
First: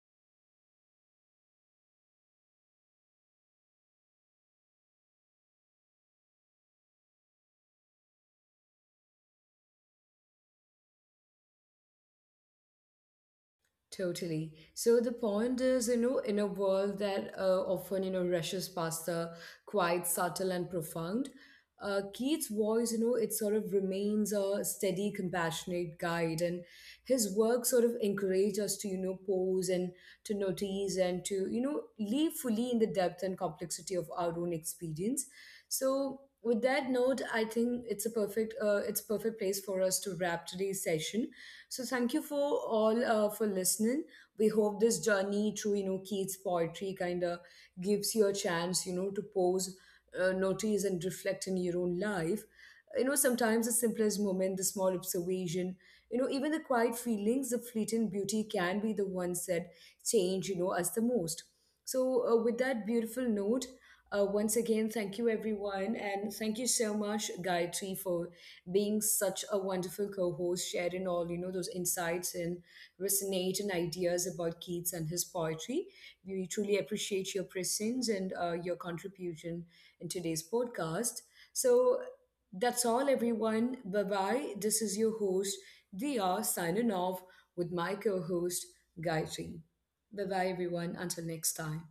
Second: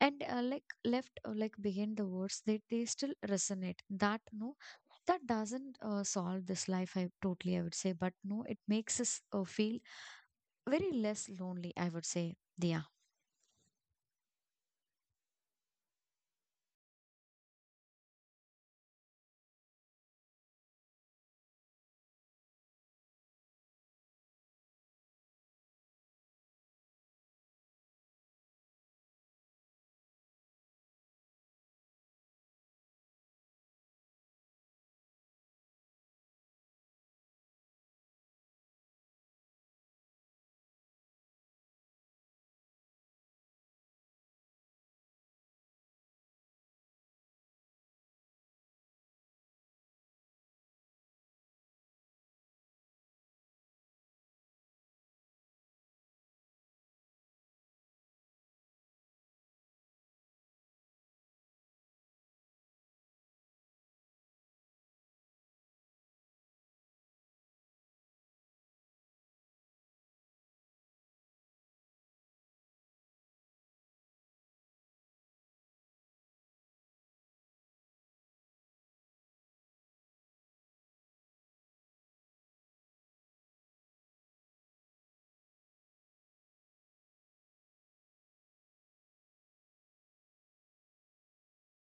[SPEAKER 2] and uh, like left uh, like behind the words, they, they still resonate, that no, that doesn't uh, solve this life, I totally I would say, but no it makes us uh, feel very less lonely, I would say. Yeah.
[SPEAKER 1] Totally. So the point is, you know, in a world that uh, often, you know, rushes past the quite subtle and profound, uh, Keats' voice, you know, it sort of remains a steady, compassionate guide, and his work sort of encourages us to, you know, pause and to notice and to, you know, live fully in the depth and complexity of our own experience. So with that note, I think it's a perfect, uh, it's a perfect place for us to wrap today's session. So thank you for all uh, for listening. We hope this journey through you know Keats' poetry kind of gives you a chance you know to pause, uh, notice, and reflect in your own life. You know, sometimes the simplest moment, the small observation, you know even the quiet feelings, the fleeting beauty can be the ones that change you know us the most. So uh, with that beautiful note, uh, once again, thank you everyone, and thank you so much, Gayatri, for being such a wonderful co-host, sharing all you know those insights and resonating ideas about Keats and his poetry. We truly appreciate your presence and uh, your contribution in today's podcast. So that's all, everyone. Bye bye. This is your host, Dia, signing off with my co-host, Gayatri. Bye bye, everyone. Until next time.